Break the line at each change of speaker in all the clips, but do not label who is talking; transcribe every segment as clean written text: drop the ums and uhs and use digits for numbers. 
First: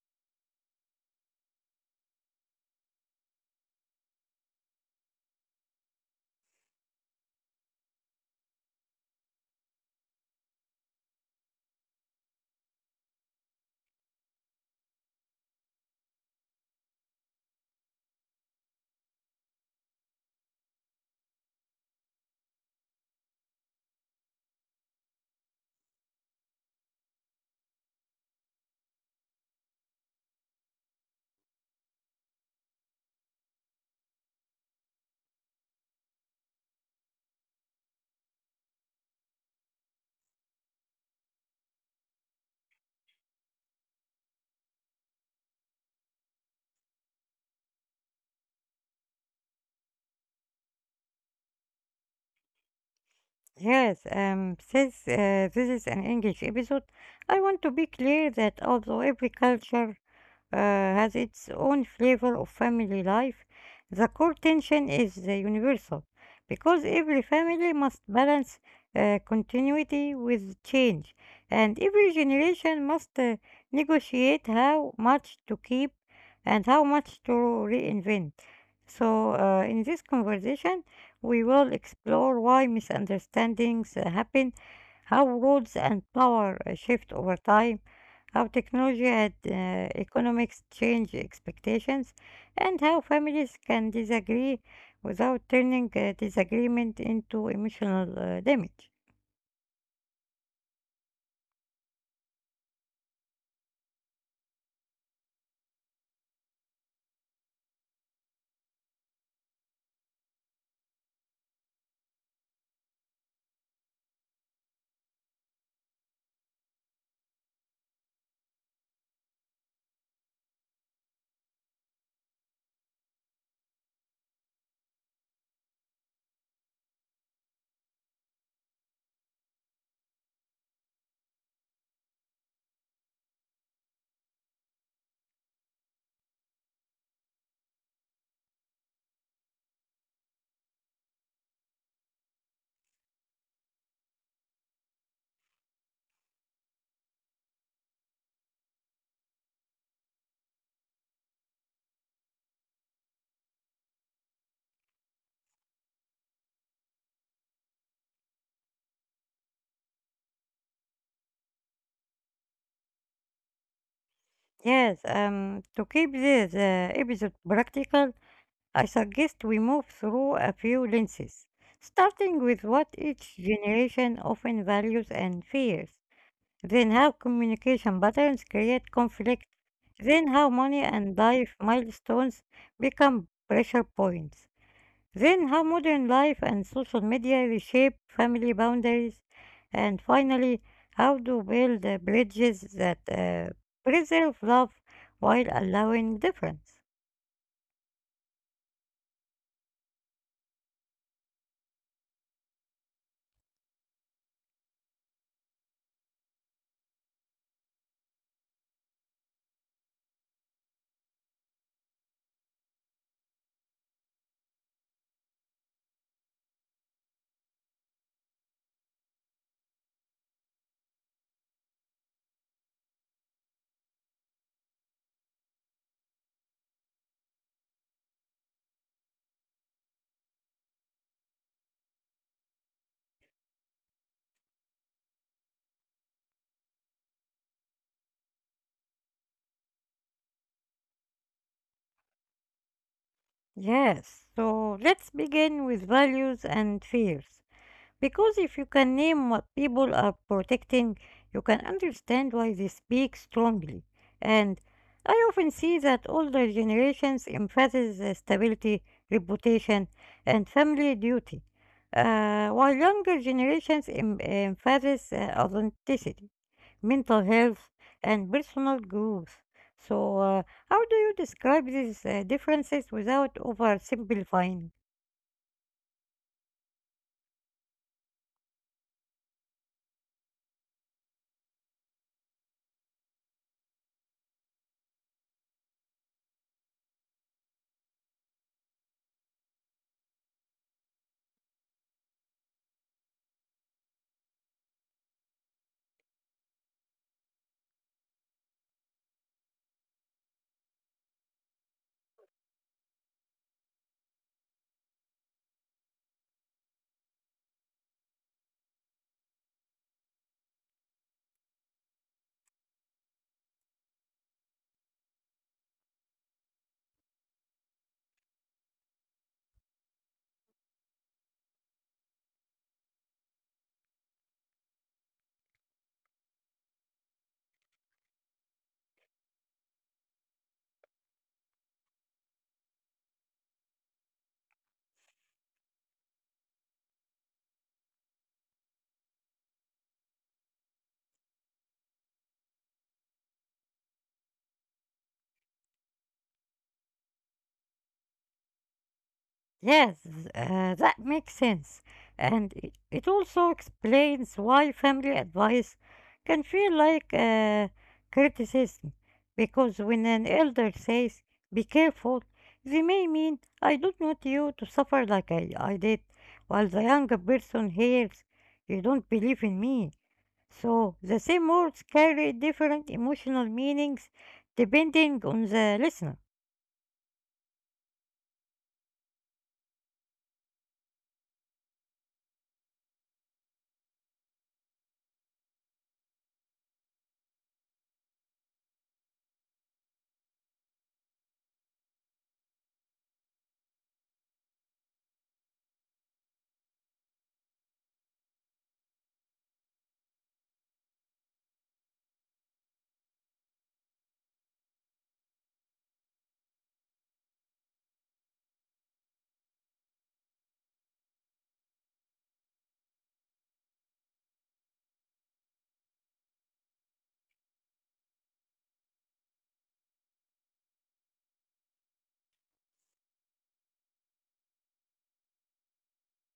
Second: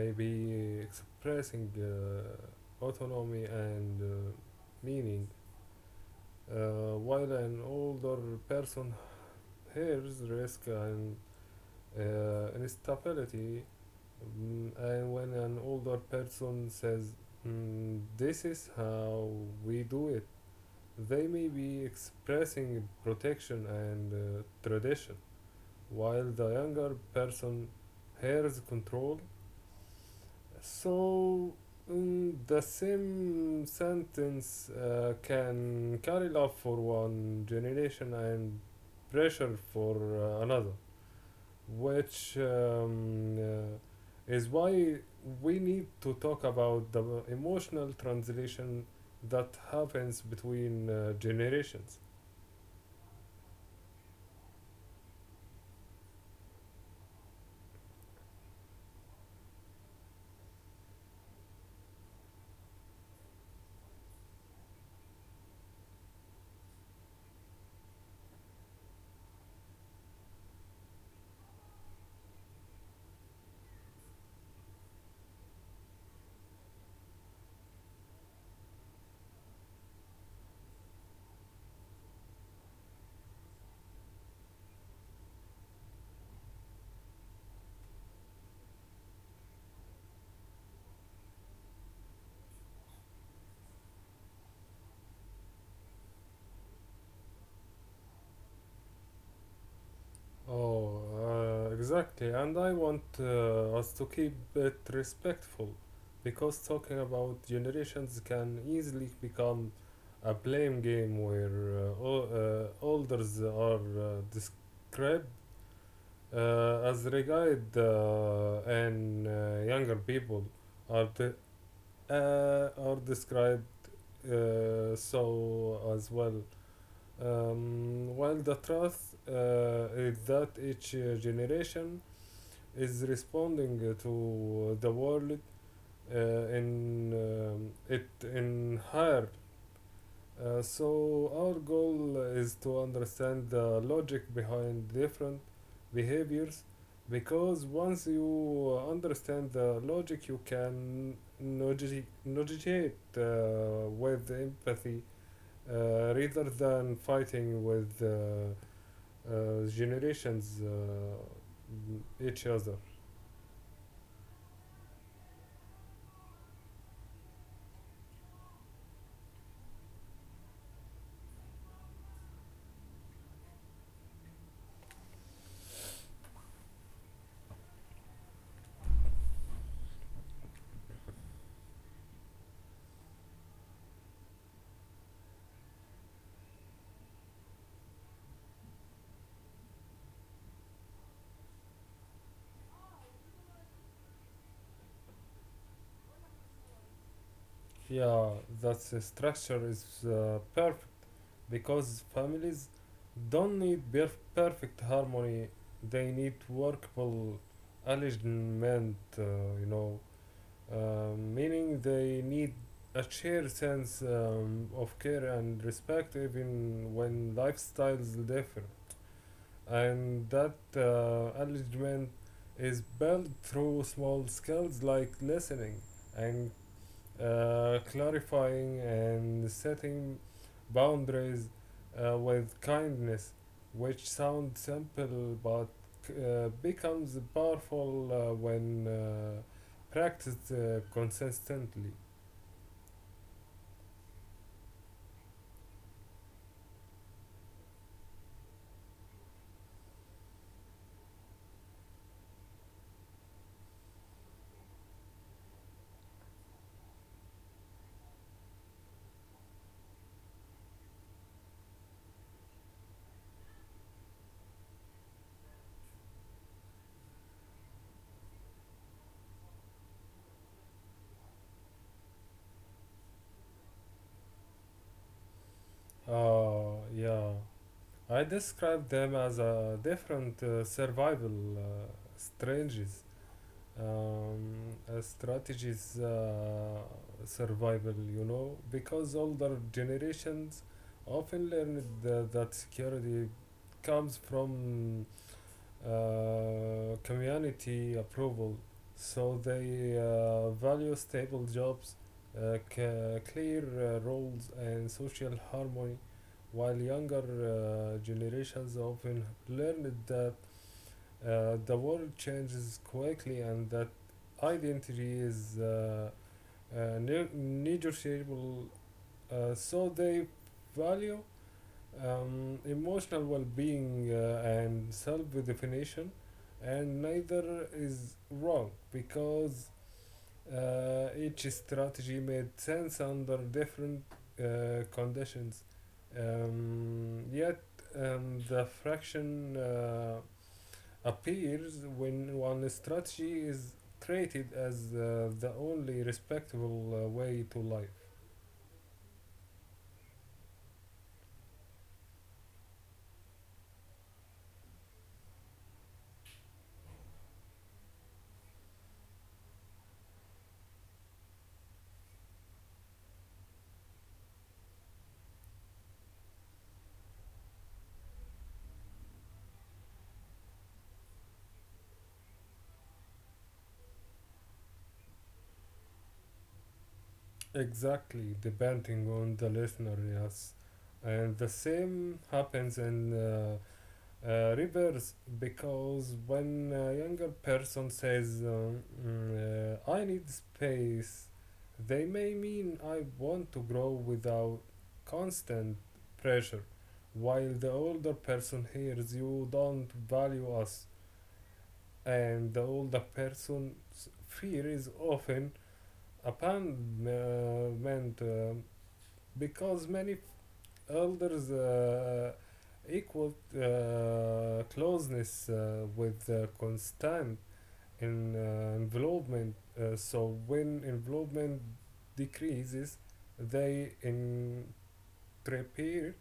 maybe expressing autonomy and meaning, while an older person hears risk and instability. And when an older person says, "This is how we do it," they may be expressing protection and tradition, while the younger person hears control. So, in the same sentence can carry love for one generation and pressure for another, which is why we need to talk about the emotional translation that happens between generations.
Yes, since this is an English episode, I want to be clear that although every culture has its own flavor of family life, the core tension is universal because every family must balance continuity with change, and every generation must negotiate how much to keep and how much to reinvent. So, in this conversation, we will explore why misunderstandings happen, how roles and power shift over time, how technology had economics change expectations, and how families can disagree without turning disagreement into emotional damage.
Oh, exactly. And I want us to keep it respectful, because talking about generations can easily become a blame game where elders are described as regard, and younger people are, de- are described so as well. While the truth is that each generation is responding to the world in it in her. So our goal is to understand the logic behind different behaviors, because once you understand the logic you can negotiate with empathy rather than fighting with generations each other.
Yes, to keep this episode practical, I suggest we move through a few lenses, starting with what each generation often values and fears. Then how communication patterns create conflict. Then how money and life milestones become pressure points. Then how modern life and social media reshape family boundaries. And finally, how to build bridges that preserve love while allowing difference.
Yeah, that structure is perfect, because families don't need perfect harmony. They need workable alignment, you know, meaning they need a shared sense of care and respect even when lifestyles differ. And that alignment is built through small skills like listening and clarifying and setting boundaries with kindness, which sounds simple but becomes powerful when practiced consistently.
Yes, so let's begin with values and fears. Because if you can name what people are protecting, you can understand why they speak strongly. And I often see that older generations emphasize the stability, reputation, and family duty, while younger generations emphasize authenticity, mental health, and personal growth. So, how do you describe these differences without oversimplifying?
Yeah. I describe them as a different survival strategies, strategies survival you know because older generations often learned that security comes from community approval, so they value stable jobs, clear roles and social harmony, while younger generations often learned that the world changes quickly, and that identity is negotiable. So they value emotional well-being and self-definition, and neither is wrong, because each strategy made sense under different conditions. Yet the fraction appears when one strategy is treated as the only respectable way to life.
Yes, that makes sense. And it also explains why family advice can feel like criticism. Because when an elder says, be careful, they may mean, I don't want you to suffer like I did, while the younger person hears, you don't believe in me. So the same words carry different emotional meanings depending on the listener.
Exactly, depending on the listener, yes. And the same happens in reverse, because when a younger person says, "I need space," they may mean, "I want to grow without constant pressure," while the older person hears, "You don't value us," and the older person's fear is often abandonment, because many elders equaled closeness with constant involvement. So when involvement decreases, they interpret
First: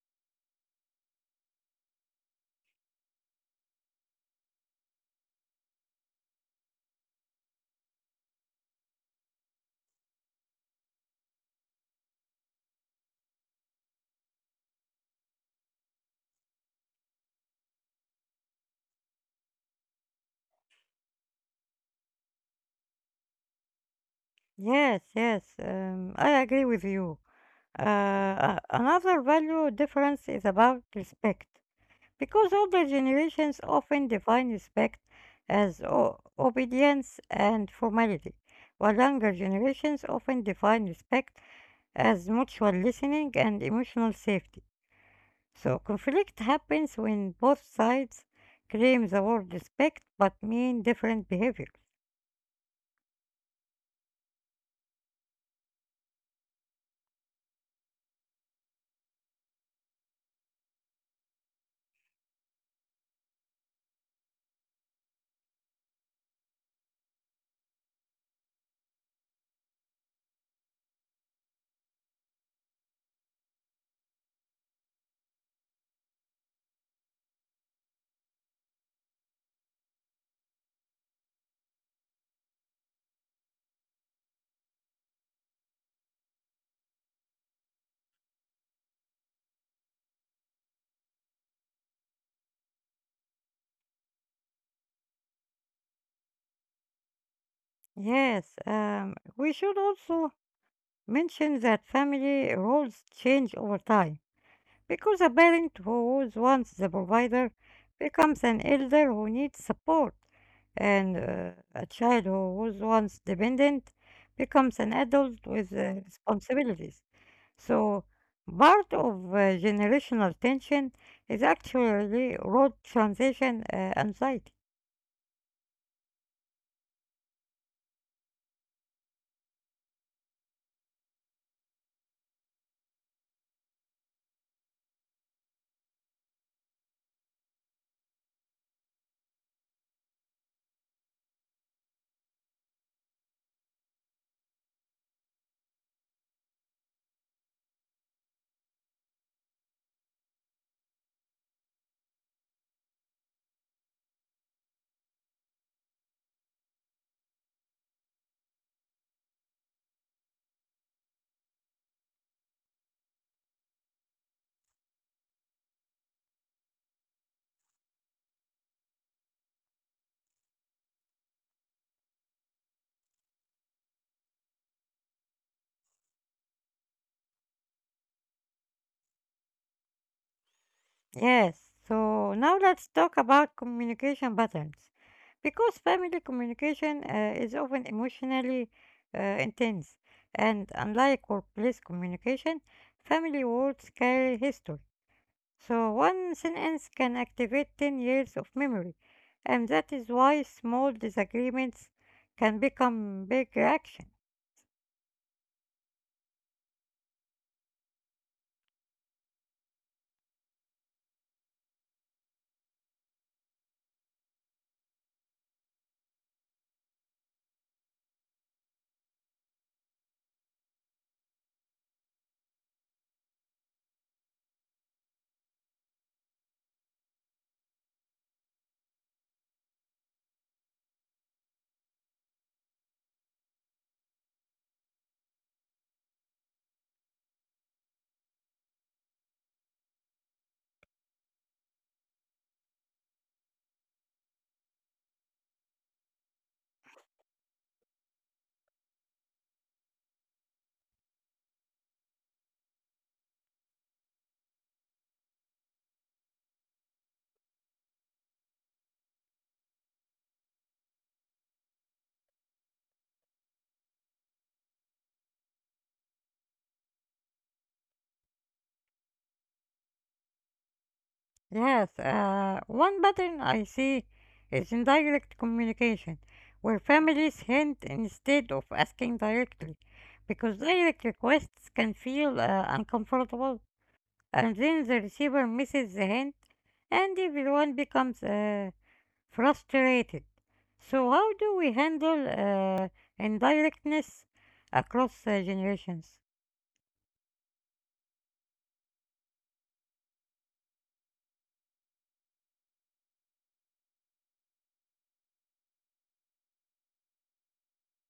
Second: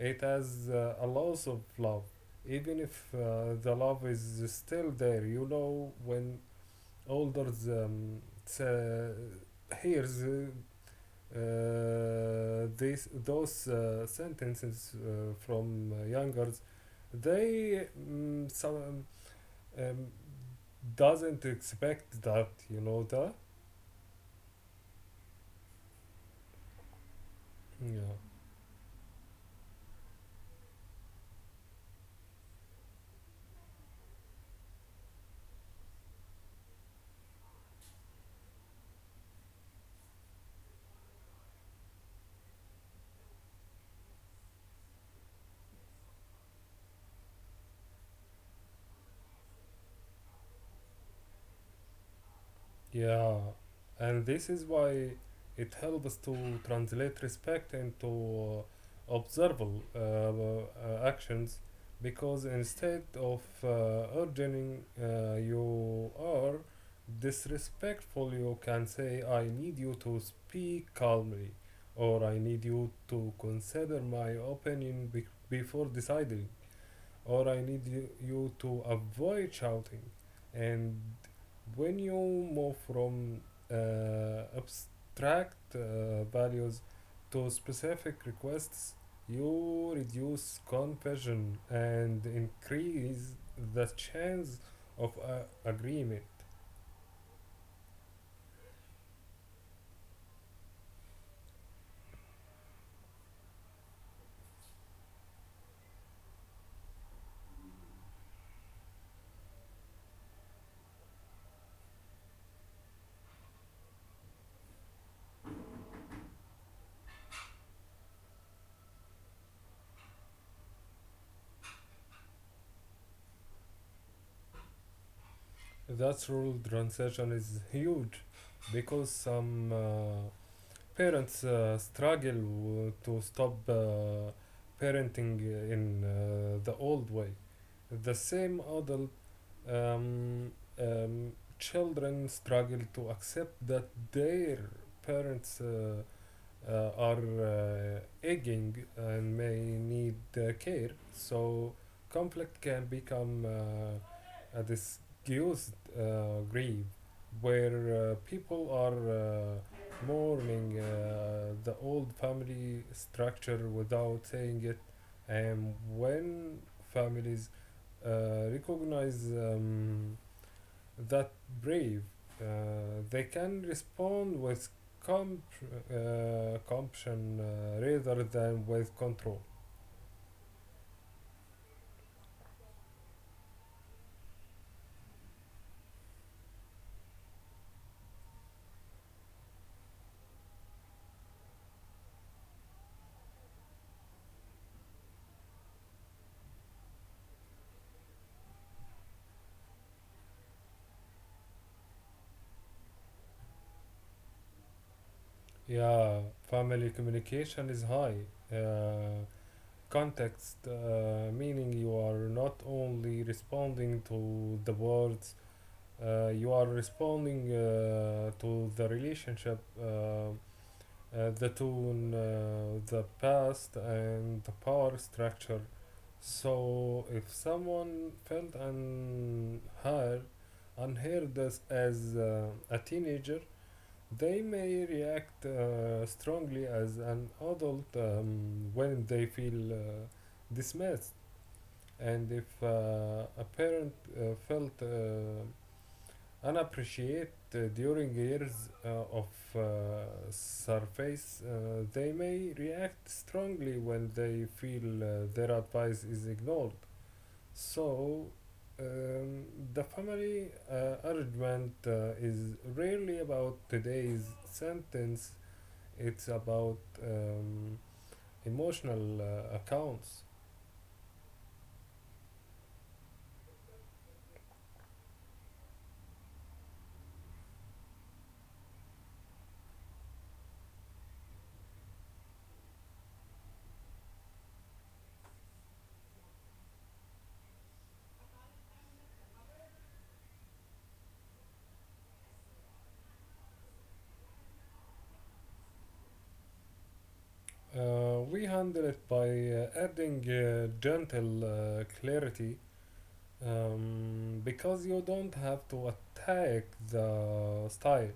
it as a loss of love, even if the love is still there. When elders hears these those sentences from youngers, they some um, doesn't expect that that.
Yes, yes, I agree with you.
Yeah,
Another value difference is about respect, because older generations often define respect as obedience and formality, while younger generations often define respect as mutual listening and emotional safety. So, conflict happens when both sides claim the word respect but mean different behavior.
yeah, and this is why it helps to translate respect into observable actions, because instead of urging, You are disrespectful," you can say, "I need you to speak calmly," or, "I need you to consider my opinion before deciding," or, "I need you to avoid shouting." And when you move from abstract values to specific requests, you reduce confusion and increase the chance of agreement.
Yes, we should also mention that family roles change over time because a parent who was once the provider becomes an elder who needs support, and a child who was once dependent becomes an adult with responsibilities. So, part of generational tension is actually road transition anxiety.
That rule transition is huge, because some parents struggle to stop parenting in the old way. The same adult um, um, children struggle to accept that their parents are aging and may need care. So conflict can become a disguised grief, where people are mourning the old family structure without saying it. And when families recognize that brave, uh, they can respond with comp- compassion rather than with control.
Yes, so now let's talk about communication patterns. Because family communication is often emotionally intense, and unlike workplace communication, family words carry history. So one sentence can activate 10 years of memory, and that is why small disagreements can become big reactions.
Yeah, family communication is high. Uh, context, meaning you are not only responding to the words, you are responding to the relationship: the tone, the past, and the power structure. So if someone felt unheard as a teenager, they may react strongly as an adult when they feel dismissed. And if a parent felt and appreciate during years of surface, they may react strongly when they feel their advice is ignored. So, um, the family argument is rarely about today's sentence, it's about emotional accounts.
Yes, one pattern I see is indirect communication, where families hint instead of asking directly, because direct requests can feel uncomfortable, and then the receiver misses the hint, and everyone becomes frustrated. So, how do we handle indirectness across generations?
We handle it by adding gentle clarity, because you don't have to attack the style.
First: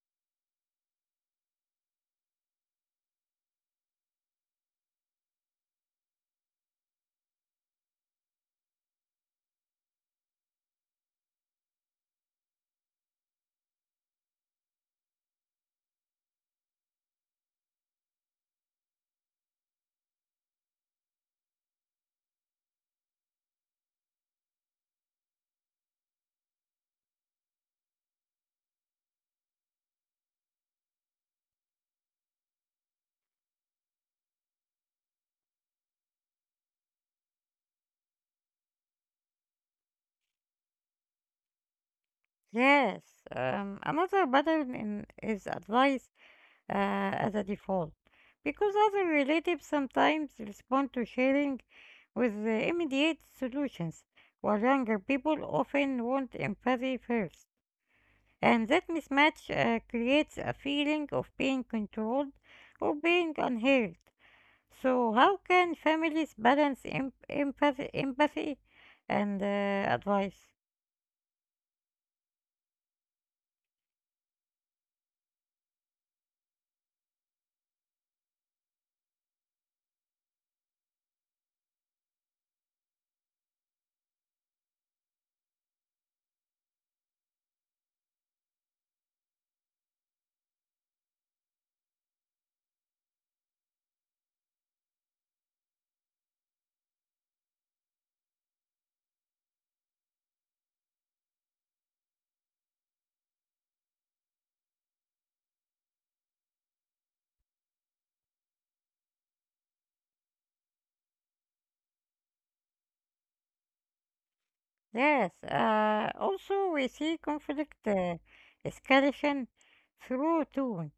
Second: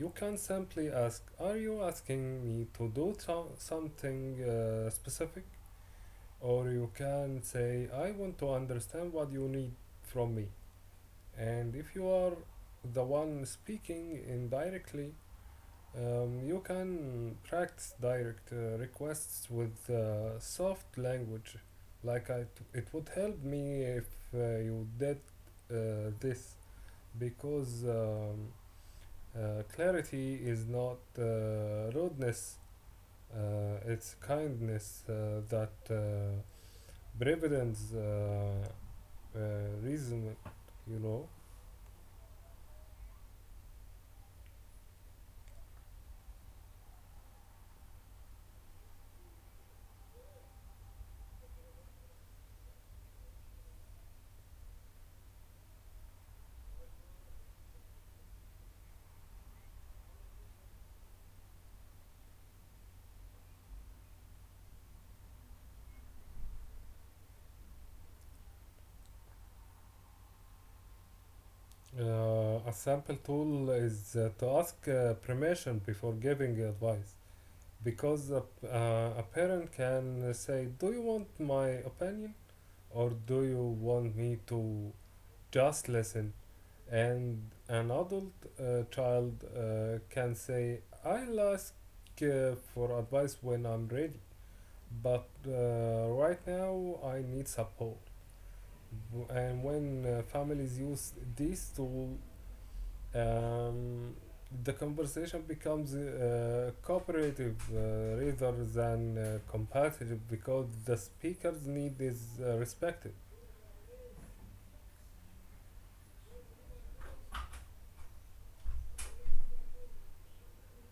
You can simply ask, "Are you asking me to do something specific?" Or you can say, "I want to understand what you need from me." And if you are the one speaking indirectly, you can practice direct requests with soft language. Like it would help me if you did this, because clarity is not rudeness, it's kindness that prevalence uh, reason, you know.
Yes, another pattern is advice as a default because other relatives sometimes respond to sharing with immediate solutions, while younger people often want empathy first. And that mismatch creates a feeling of being controlled or being unheard. So, how can families balance empathy and advice?
A sample tool is to ask permission before giving advice. Because a parent can say, "Do you want my opinion, or do you want me to just listen?" And an adult child can say, "I'll ask for advice when I'm ready, but right now I need support." And when families use this tool, um, the conversation becomes cooperative rather than competitive, because the speaker's need is respected.
Yes, also we see conflict escalation through tone,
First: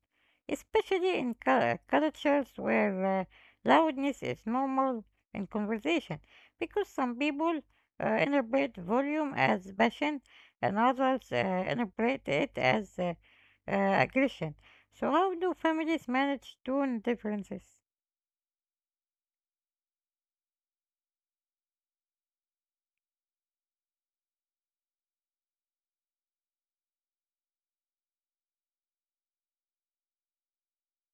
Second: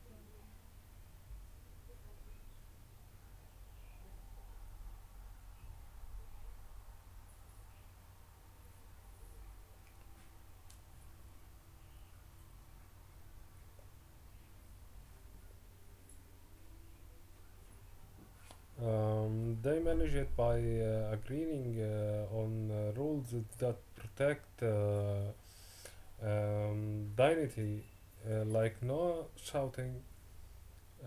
especially in cultures where loudness is normal in conversation, because some people interpret volume as passion and others interpret it as aggression. So, how do families manage tone differences?
They manage it by agreeing on rules that protect dignity, like no shouting,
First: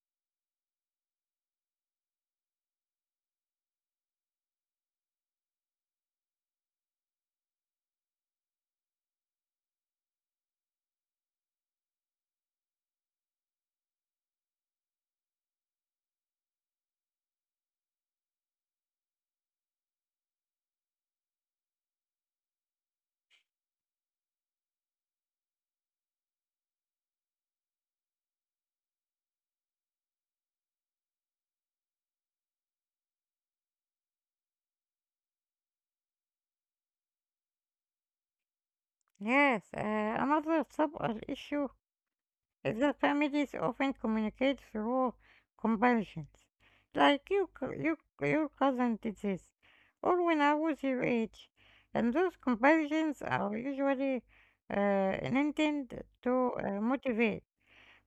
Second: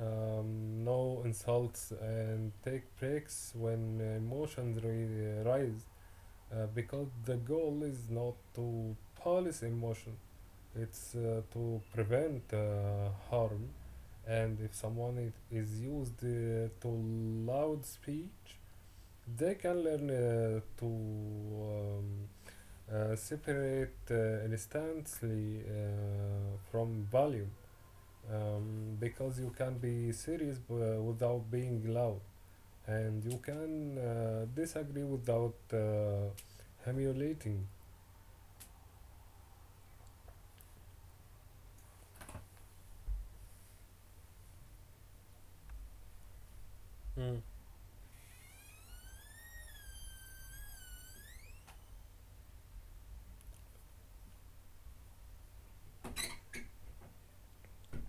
no insults, and take breaks when emotions rise. Because the goal is not to police emotion, it's to prevent harm. And if someone is used to loud speech, they can learn to um, separate instantly from volume, because you can be serious without being loud, and you can disagree without humiliating.
Yes, another subtle issue. Adult families often communicate through comparisons. Like
Mm.
you, your cousin did this, or when I was your age. And those comparisons are usually intended to motivate,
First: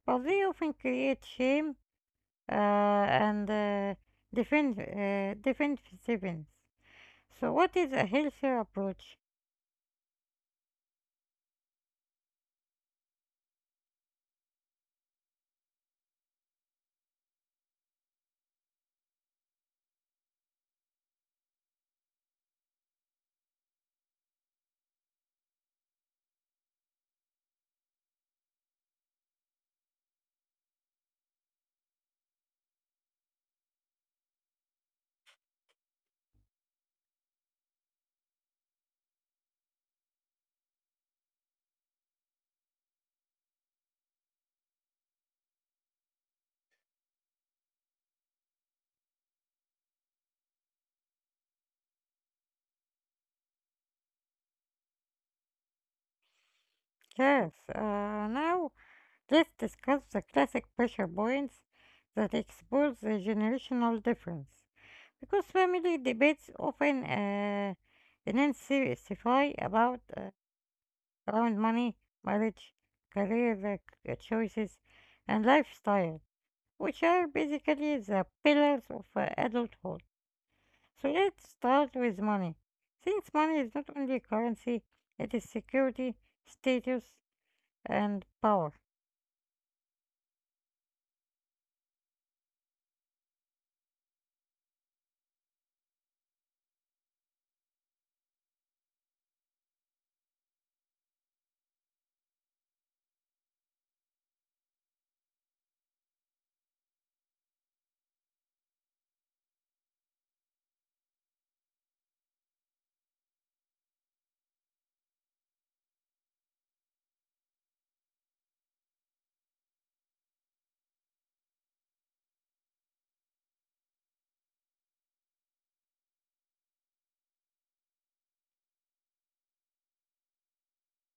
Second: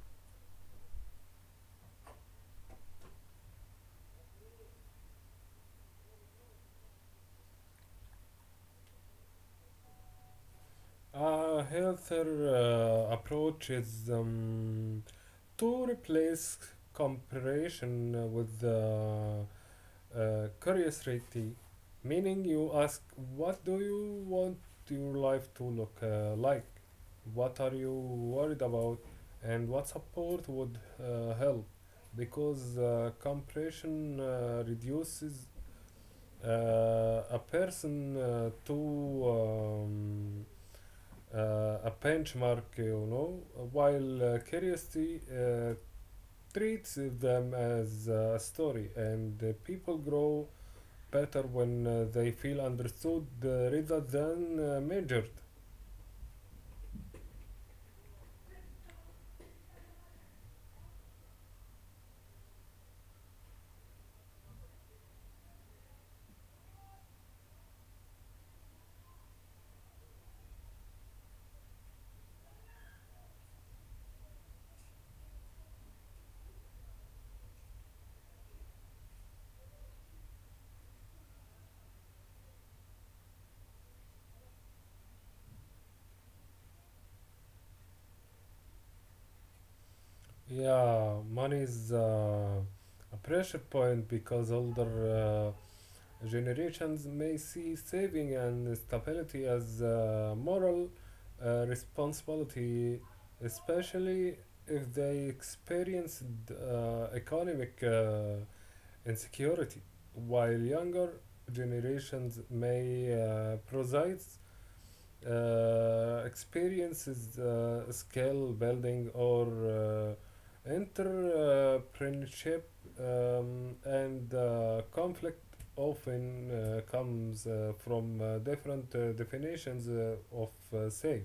but they often create shame and defensiveness. So, what is a healthier approach?
A healthier approach is to replace comparison with curiosity, meaning you ask, "What do you want your life to look like? What are you worried about? And what support would help?" Because comparison reduces a person to a benchmark, while curiosity treats them as a story, and people grow better when they feel understood rather than measured.
Yes, now this describes the classic pressure points that expose the generational difference because family debates often intensify about around money, marriage, career choices, and lifestyle, which are basically the pillars of adulthood. So let's start with money. Since money is not only currency, it is security, status, and power.
Yeah, money is a pressure point, because older generations may see saving and stability as a moral responsibility, especially if they experienced economic insecurity, while younger generations may preside experience is skill building or entrepreneurship. And conflict often comes from different definitions of save,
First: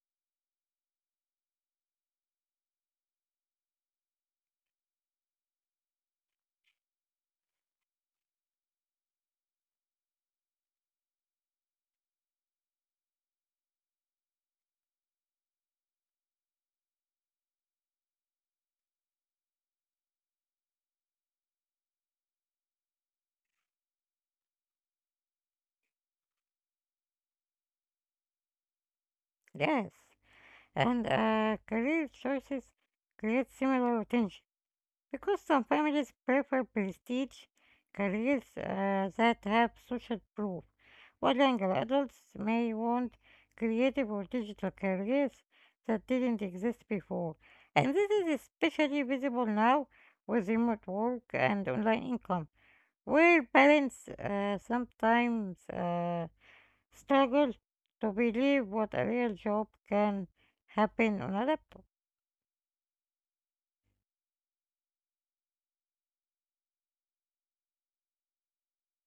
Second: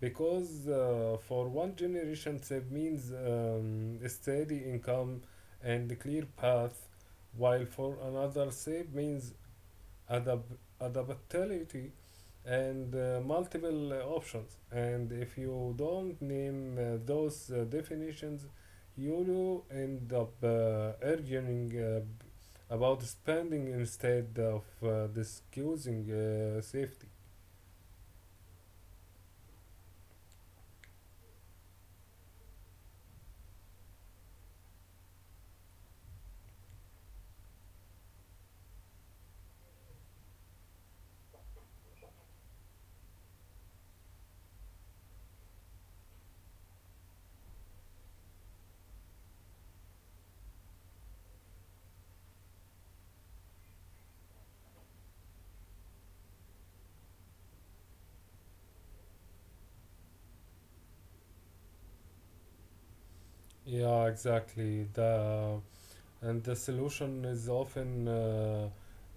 because for one generation save means a steady income and a clear path, while for another save means adapt- adaptability and multiple options. And if you don't name those definitions, you will end up arguing about spending instead of discussing safety.
Yes, and career choices create similar tension because some families prefer prestige careers that have social proof, while younger adults may want creative or digital careers that didn't exist before. And this is especially visible now with remote work and online income, where parents sometimes struggle to believe what a real job can happen on a laptop.
Yeah, exactly. the And the solution is often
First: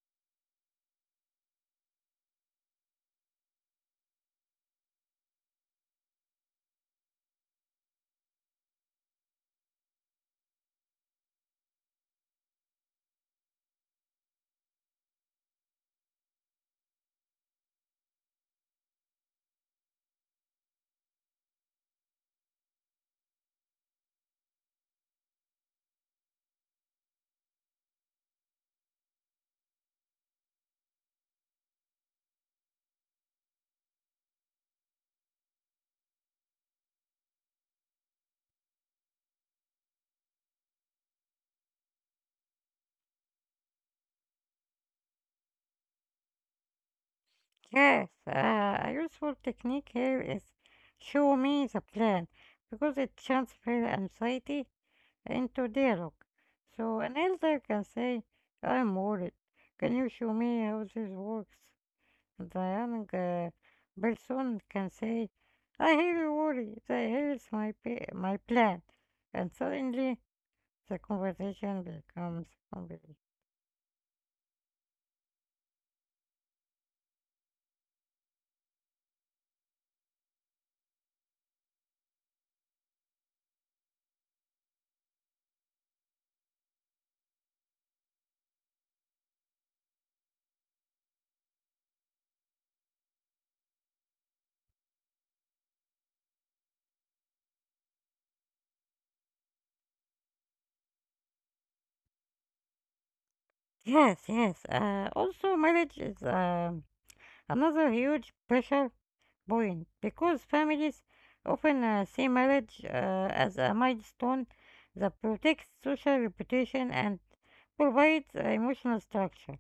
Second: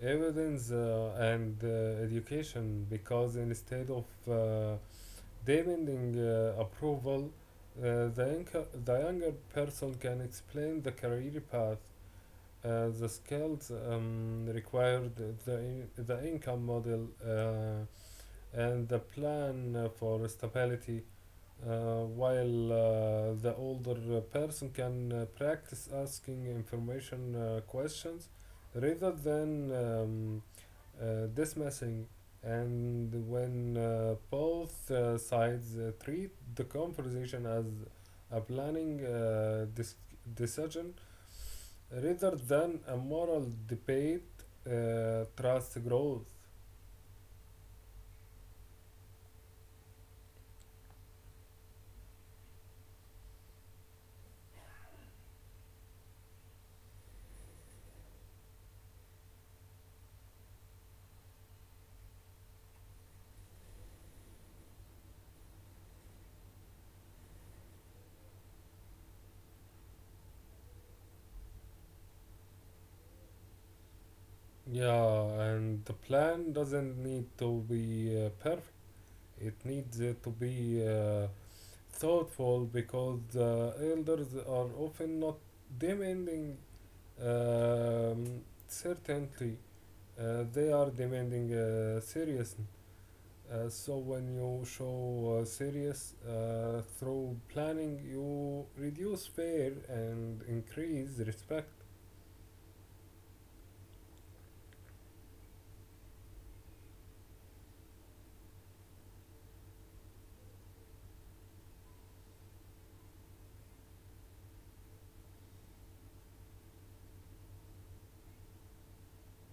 evidence and education, because instead of uh, demanding approval, the younger person can explain the career path, the skills required, the income model, and the plan for stability. While the older person can practice asking information questions rather than dismissing. And when both sides treat the conversation as a planning decision rather than a moral debate, trust grows.
Yes, a useful technique here is show me the plan because it transfers anxiety into dialogue. So an elder can say, I'm worried. Can you show me how this works? The young person can say, I hear you worry. Here's my plan. And suddenly the conversation becomes complete.
Yeah, and the plan doesn't need to be perfect. It needs to be thoughtful, because the elders are often not demanding um, certainty. They are demanding serious. So when you show serious through planning, you reduce fear and increase respect.
Yes, yes. Also, marriage is another huge pressure point because families often see marriage as a milestone that protects social reputation and provides emotional structure,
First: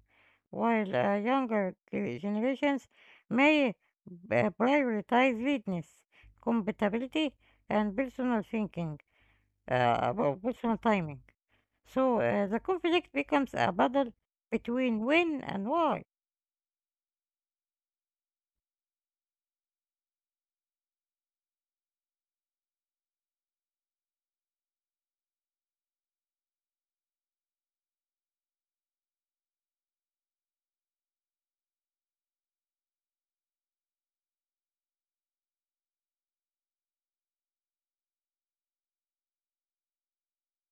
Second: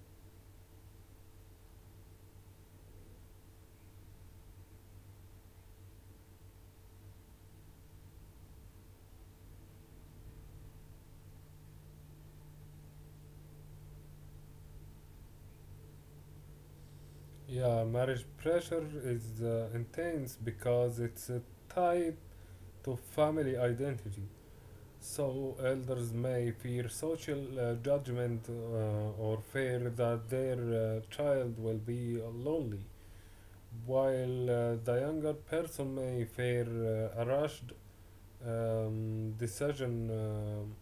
while younger generations may prioritize readiness, compatibility, and personal thinking about personal timing. So the conflict becomes a battle between when and why.
Yeah, marriage pressure is intense, because it's tied to family identity. So elders may fear social judgment or fear that their child will be lonely. While the younger person may fear a rushed decision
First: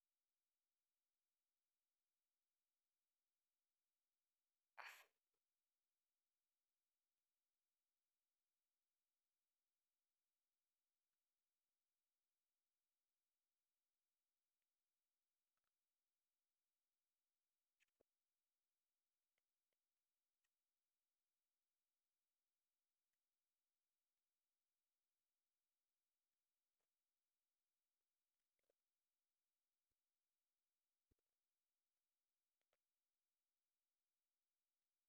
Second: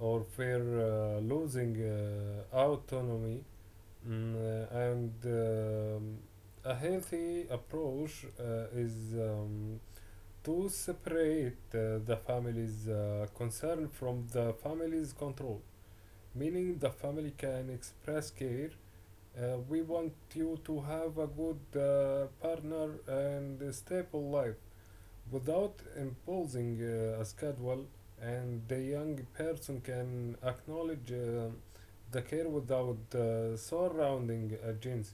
or fear losing autonomy. Mm, and A healthy approach is to separate the family's concern from the family's control, meaning the family can express care. We want you to have a good partner and a stable life without imposing a schedule, and the young person can acknowledge the care without surrounding agency.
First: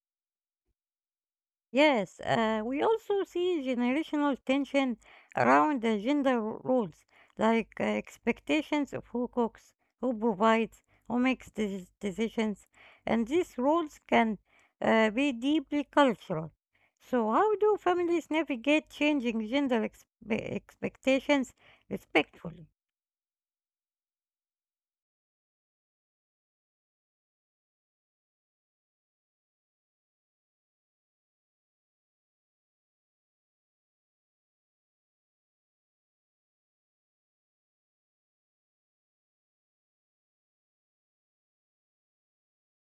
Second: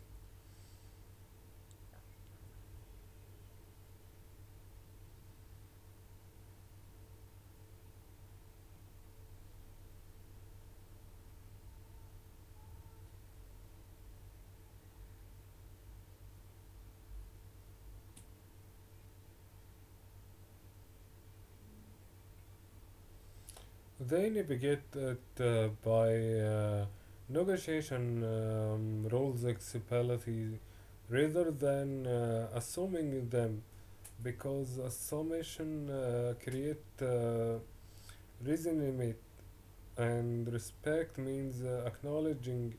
Yes, we also see generational tension around the gender roles, like expectations of who cooks, who provides, who makes decisions, and these roles can be deeply cultural. So, how do families navigate changing gender expectations respectfully?
They navigate it by negotiation rules accessibility rather than assuming them, because assumption create Reason mate, and respect means acknowledging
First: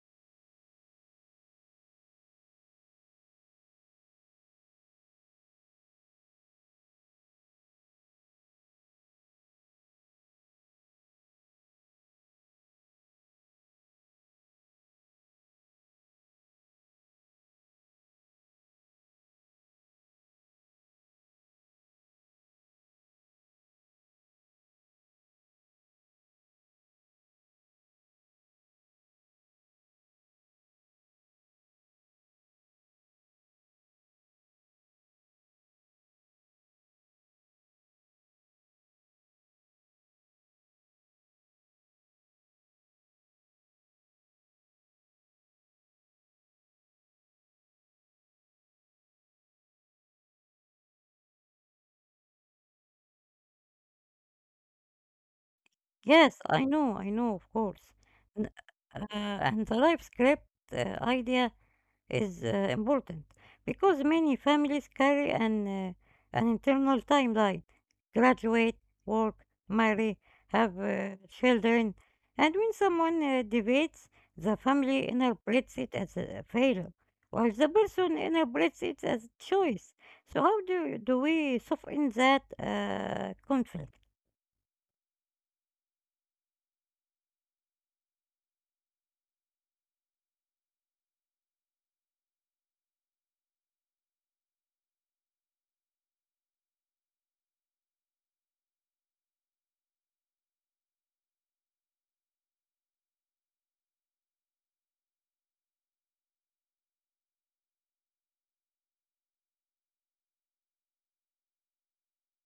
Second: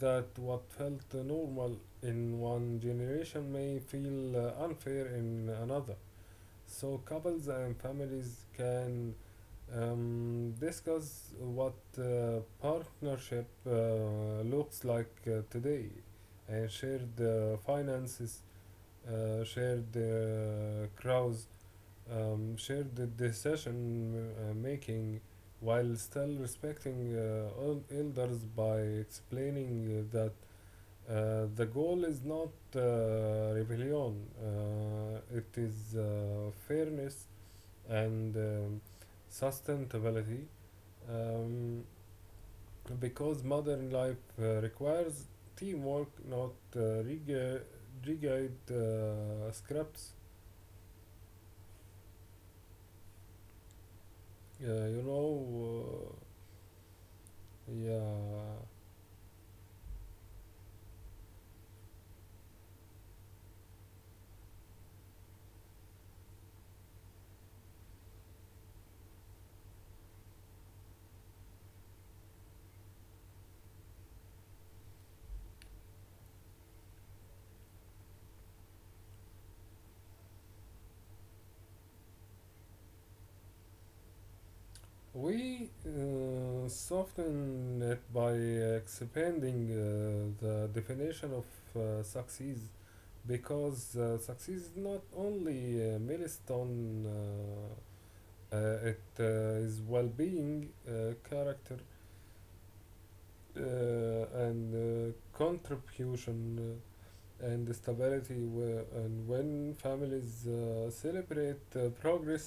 that what felt normal in one generation may feel unfair in another. So couples and families can discuss what partnership looks like today, and shared finances, shared crowds, shared the decision making, while still respecting all elders by explaining that the goal is not rebellion, it is fairness and sustainability, um, because modern life requires teamwork, not rigid scripts. Uh, you know, uh,
Yes, I know, of course. N-
Yeah,
and the life script idea is important because many families carry an internal timeline. Graduate, work, marry, have children. And when someone debates, the family interprets it as a failure, while the person interprets it as choice. So, do we soften that conflict?
we soften it by expanding the definition of success, because success is not only a milestone, it is well being, character, and contribution, and stability. And when families celebrate progress,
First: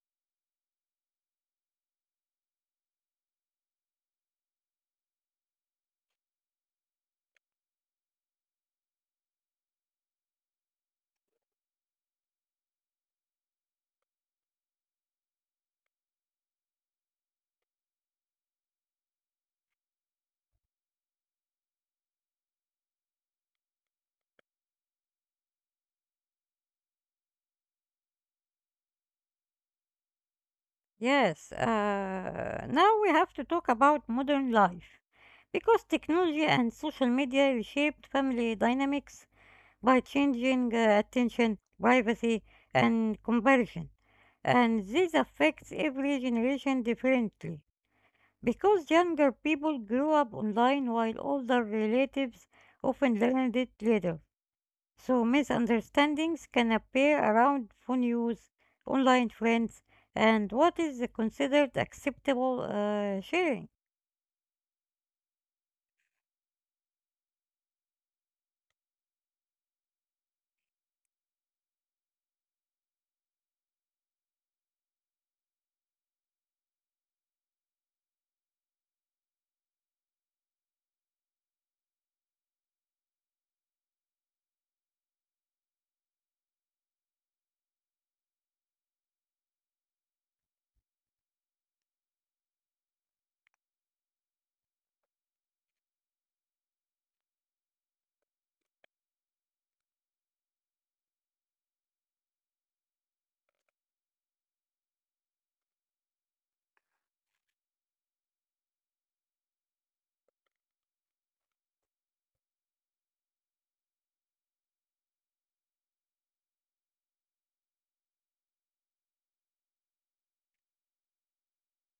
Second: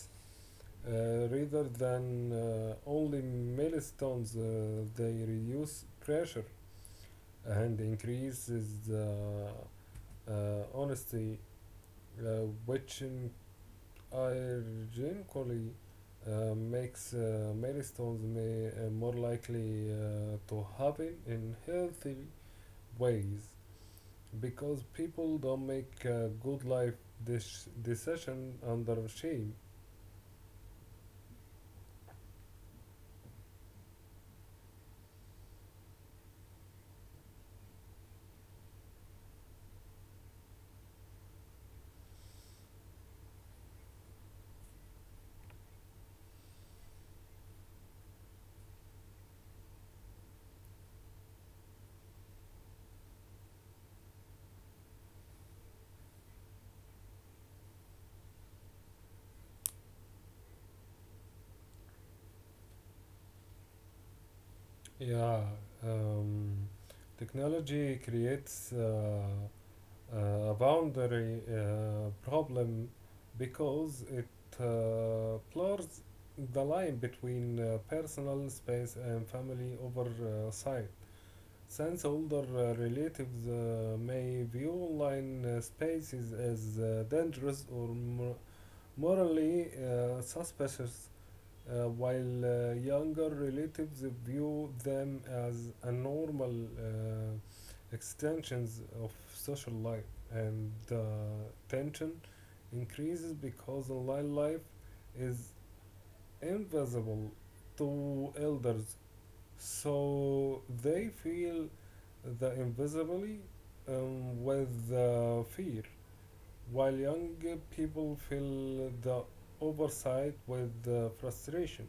Rather than only millstones, they reduce pressure and increases the honesty, uh, which in- ironically makes millstones more likely to happen in healthy ways, because people don't make a good life decision under shame.
Yes, now we have to talk about modern life because technology and social media reshaped family dynamics by changing attention, privacy, and comparison. And this affects every generation differently because younger people grew up online while older relatives often learned it later. So misunderstandings can appear around phone use, online friends, and what is considered acceptable sharing.
Yeah, um, Technology creates a boundary problem because it blurs the line between personal space and family oversight. Since older relatives may view online spaces as dangerous or morally suspicious, while younger relatives view them as a normal extensions of social life, and the tension increases because online life is invisible to elders, so they feel the invisibility with fear, while young people feel the oversight with frustration.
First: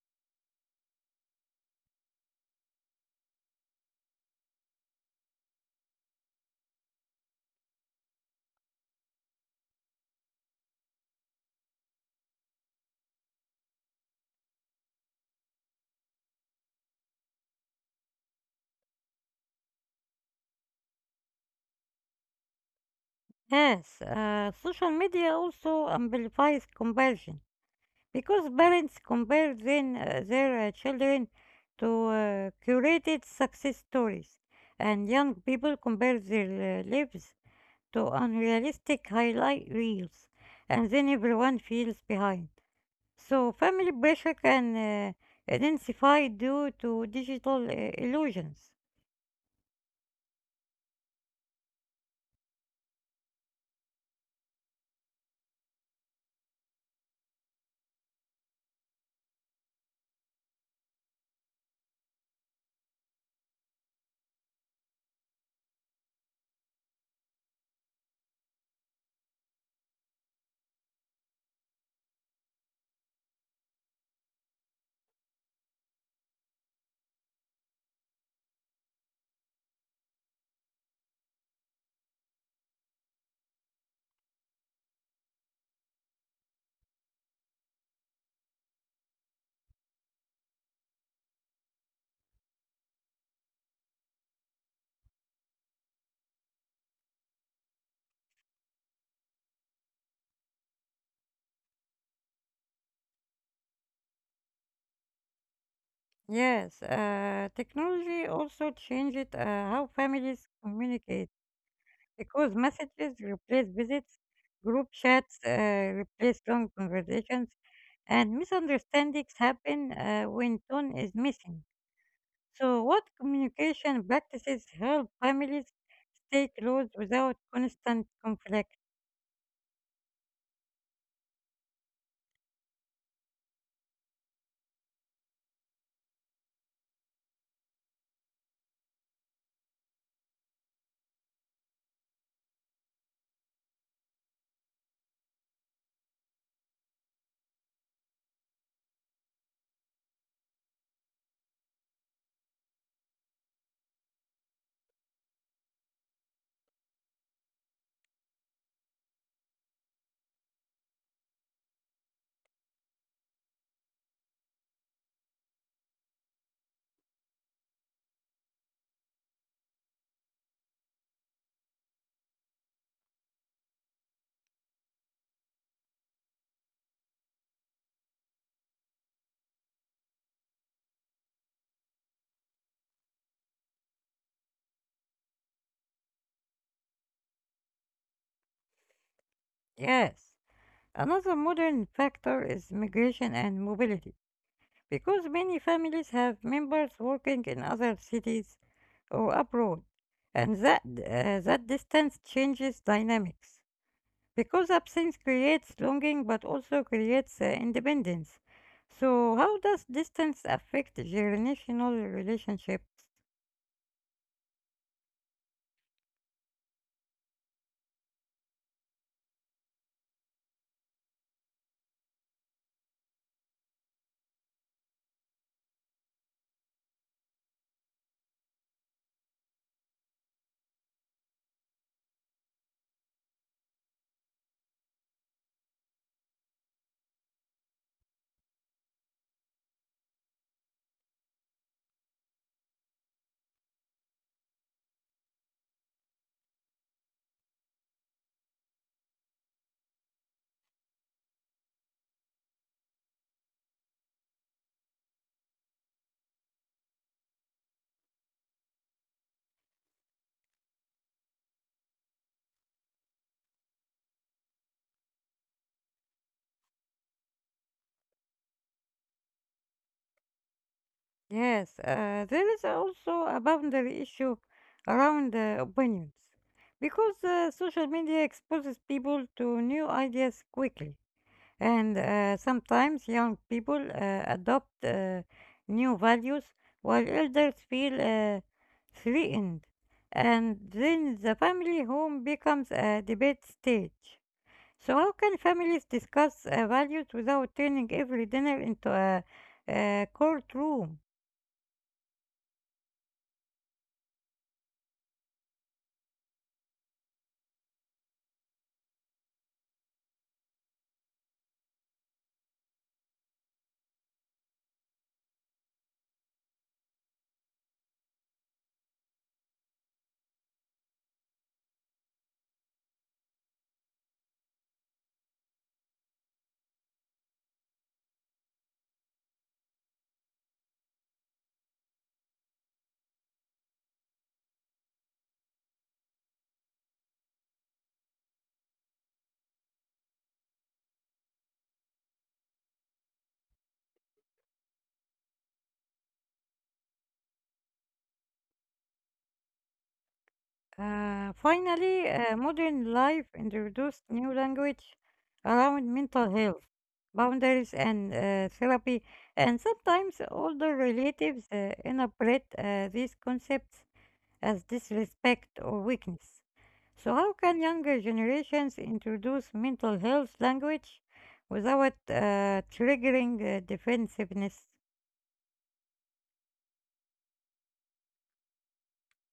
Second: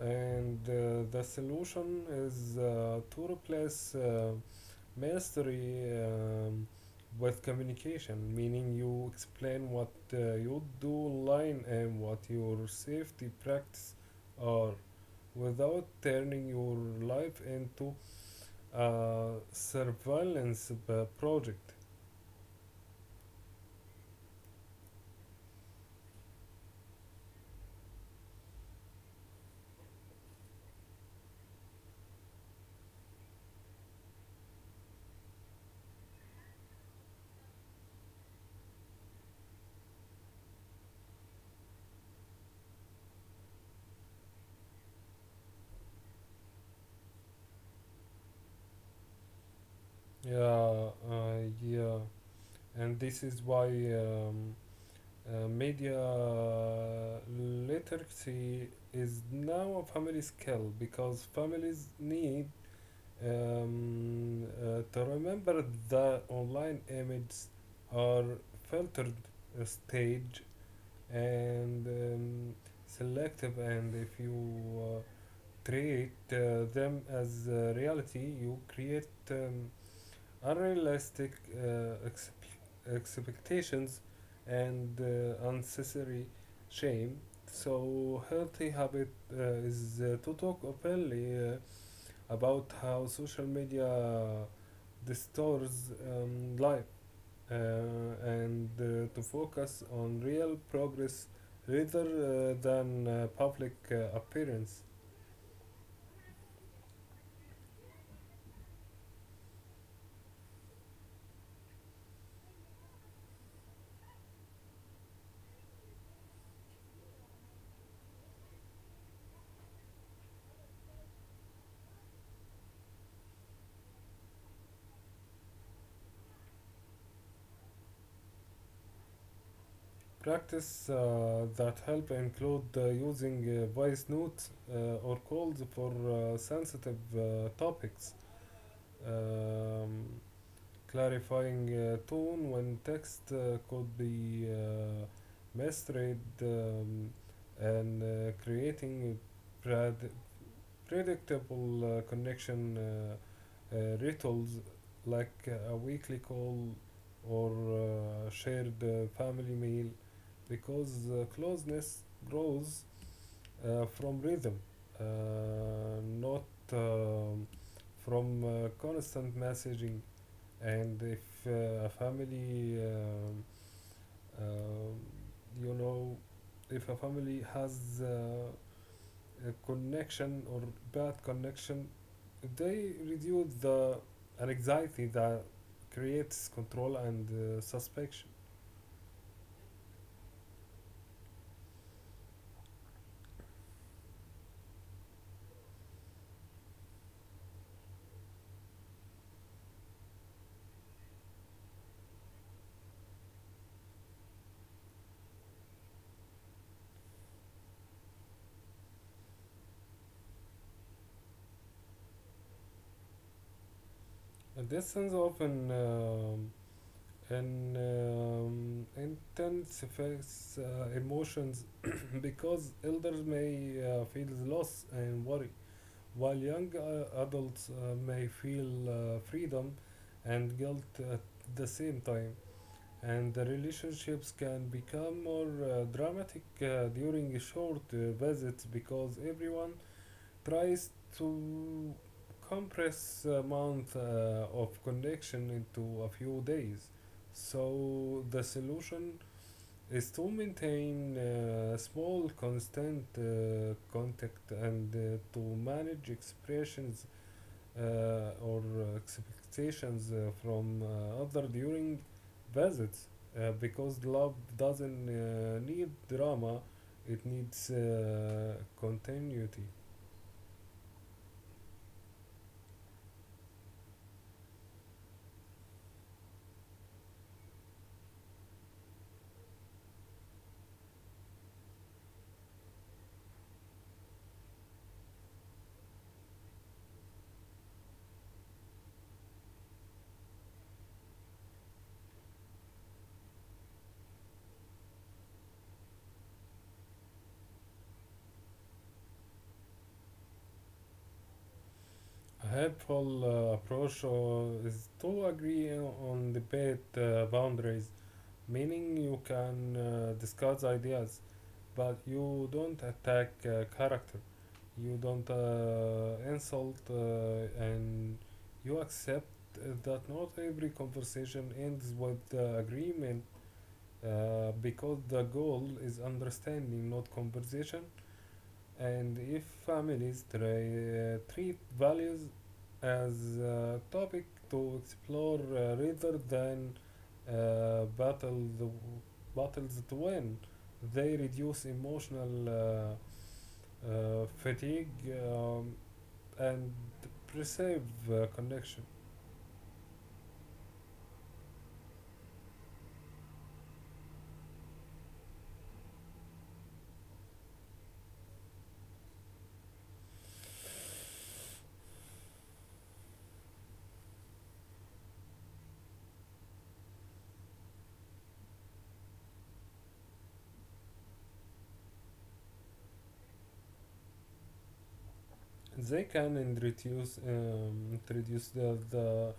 And the solution is to replace ministry with communication, meaning you explain what you do online and what your safety practice are, without turning your life into a surveillance project.
Yes, social media also amplifies comparison because parents compare their children to curated success stories, and young people compare their lives to unrealistic highlight reels, and then everyone feels behind. So family pressure can intensify due to digital illusions.
Yeah, uh, yeah, and this is why um, media literacy is now a family skill, because families need to remember that online images are filtered, staged, and selective. And if you treat them as reality, you create unrealistic expectations, and unnecessary shame. So, healthy habit uh, is to talk openly about how social media distorts life, uh, and to focus on real progress rather than public appearance.
Yes, technology also changes how families communicate because messages replace visits, group chats replace long conversations, and misunderstandings happen when tone is missing. So, what communication practices help families stay close without constant conflict?
Practice that help include using voice notes or calls for sensitive topics, um, clarifying tone when text could be misread, and creating prad- predictable connection rituals like a weekly call or shared family meal, because closeness grows from rhythm, uh, not um from constant messaging. And if a family, um, you know, if a family has connection or bad connection, they reduce the anxiety that creates control and suspicion.
Yes. Another modern factor is migration and mobility, because many families have members working in other cities or abroad, and that distance changes dynamics. Because absence creates longing but also creates independence. So, how does distance affect generational relationships?
And this sense often intensifies emotions because elders may feel loss and worry, while young adults may feel freedom and guilt at the same time. And the relationships can become more dramatic during short visits because everyone tries to compress a month of connection into a few days. So the solution is to maintain small constant contact and to manage expressions or expectations from other during visits, because love doesn't need drama, it needs continuity.
Yes, there is also a boundary issue around opinions because social media exposes people to new ideas quickly, and sometimes young people adopt new values while elders feel threatened, and then the family home becomes a debate stage. So, how can families discuss values without turning every dinner into a courtroom?
A helpful approach is to agree on debate boundaries, meaning you can discuss ideas but you don't attack character, you don't insult, and you accept that not every conversation ends with agreement, because the goal is understanding, not conversation. And if families try, treat values as a topic to explore rather than battle the battles to win, they reduce emotional fatigue um, and preserve connection.
Finally, modern life introduced new language around mental health, boundaries, and therapy, and sometimes older relatives interpret these concepts as disrespect or weakness. So, how can younger generations introduce mental health language without triggering defensiveness?
They can introduce introduce the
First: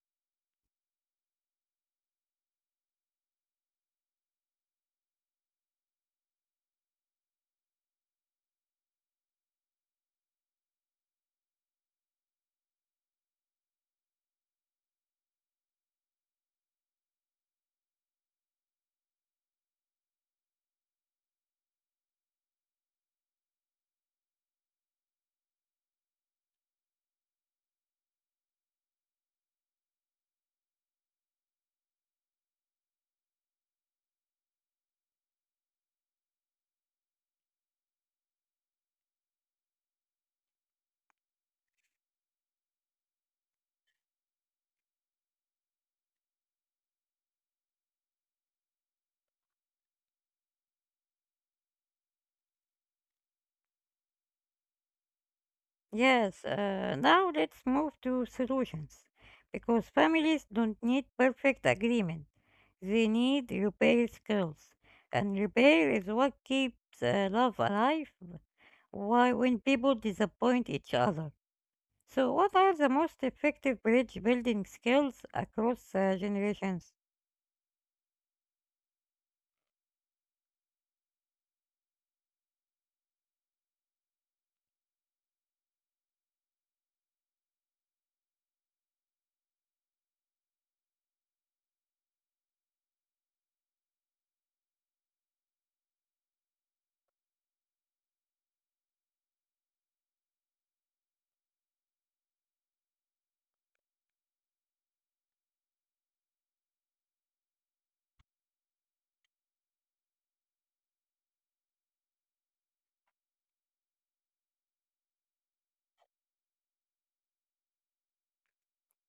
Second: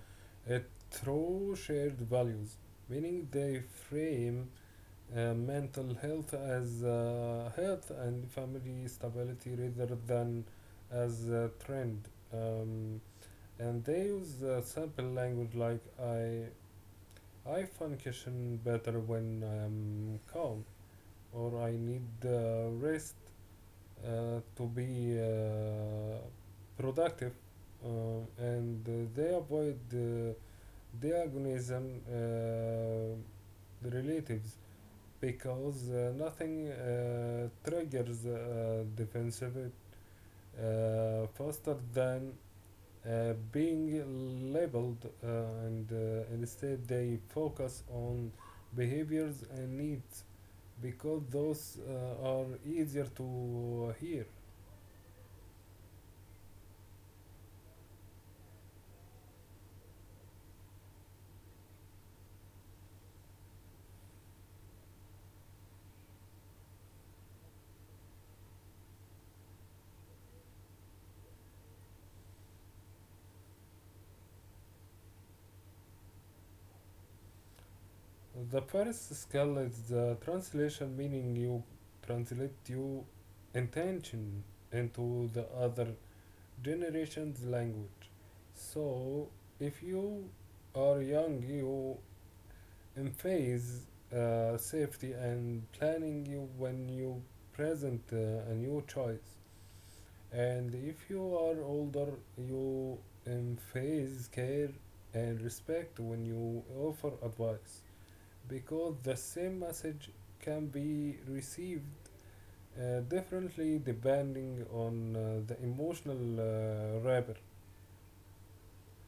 uh, through shared values, meaning they frame mental health as health and family stability rather than as a trend. And they use simple language like I function better when I'm calm, or I need rest to be productive, uh, and they avoid the agonism relatives, because nothing triggers defensive faster than being labeled, and instead they focus on behaviors and needs because those are easier to hear.
Yes, now let's move to solutions. Because families don't need perfect agreement, they need repair skills. And repair is what keeps love alive why, when people disappoint each other. So, what are the most effective bridge building skills across generations?
The first skill is the translation, meaning you translate your intention into the other generation's language. So, if you are young, you emphasize safety and planning you when you present a new choice. And if you are older, you emphasize care and respect when you offer advice, because the same message can be received differently depending on the emotional wrapper.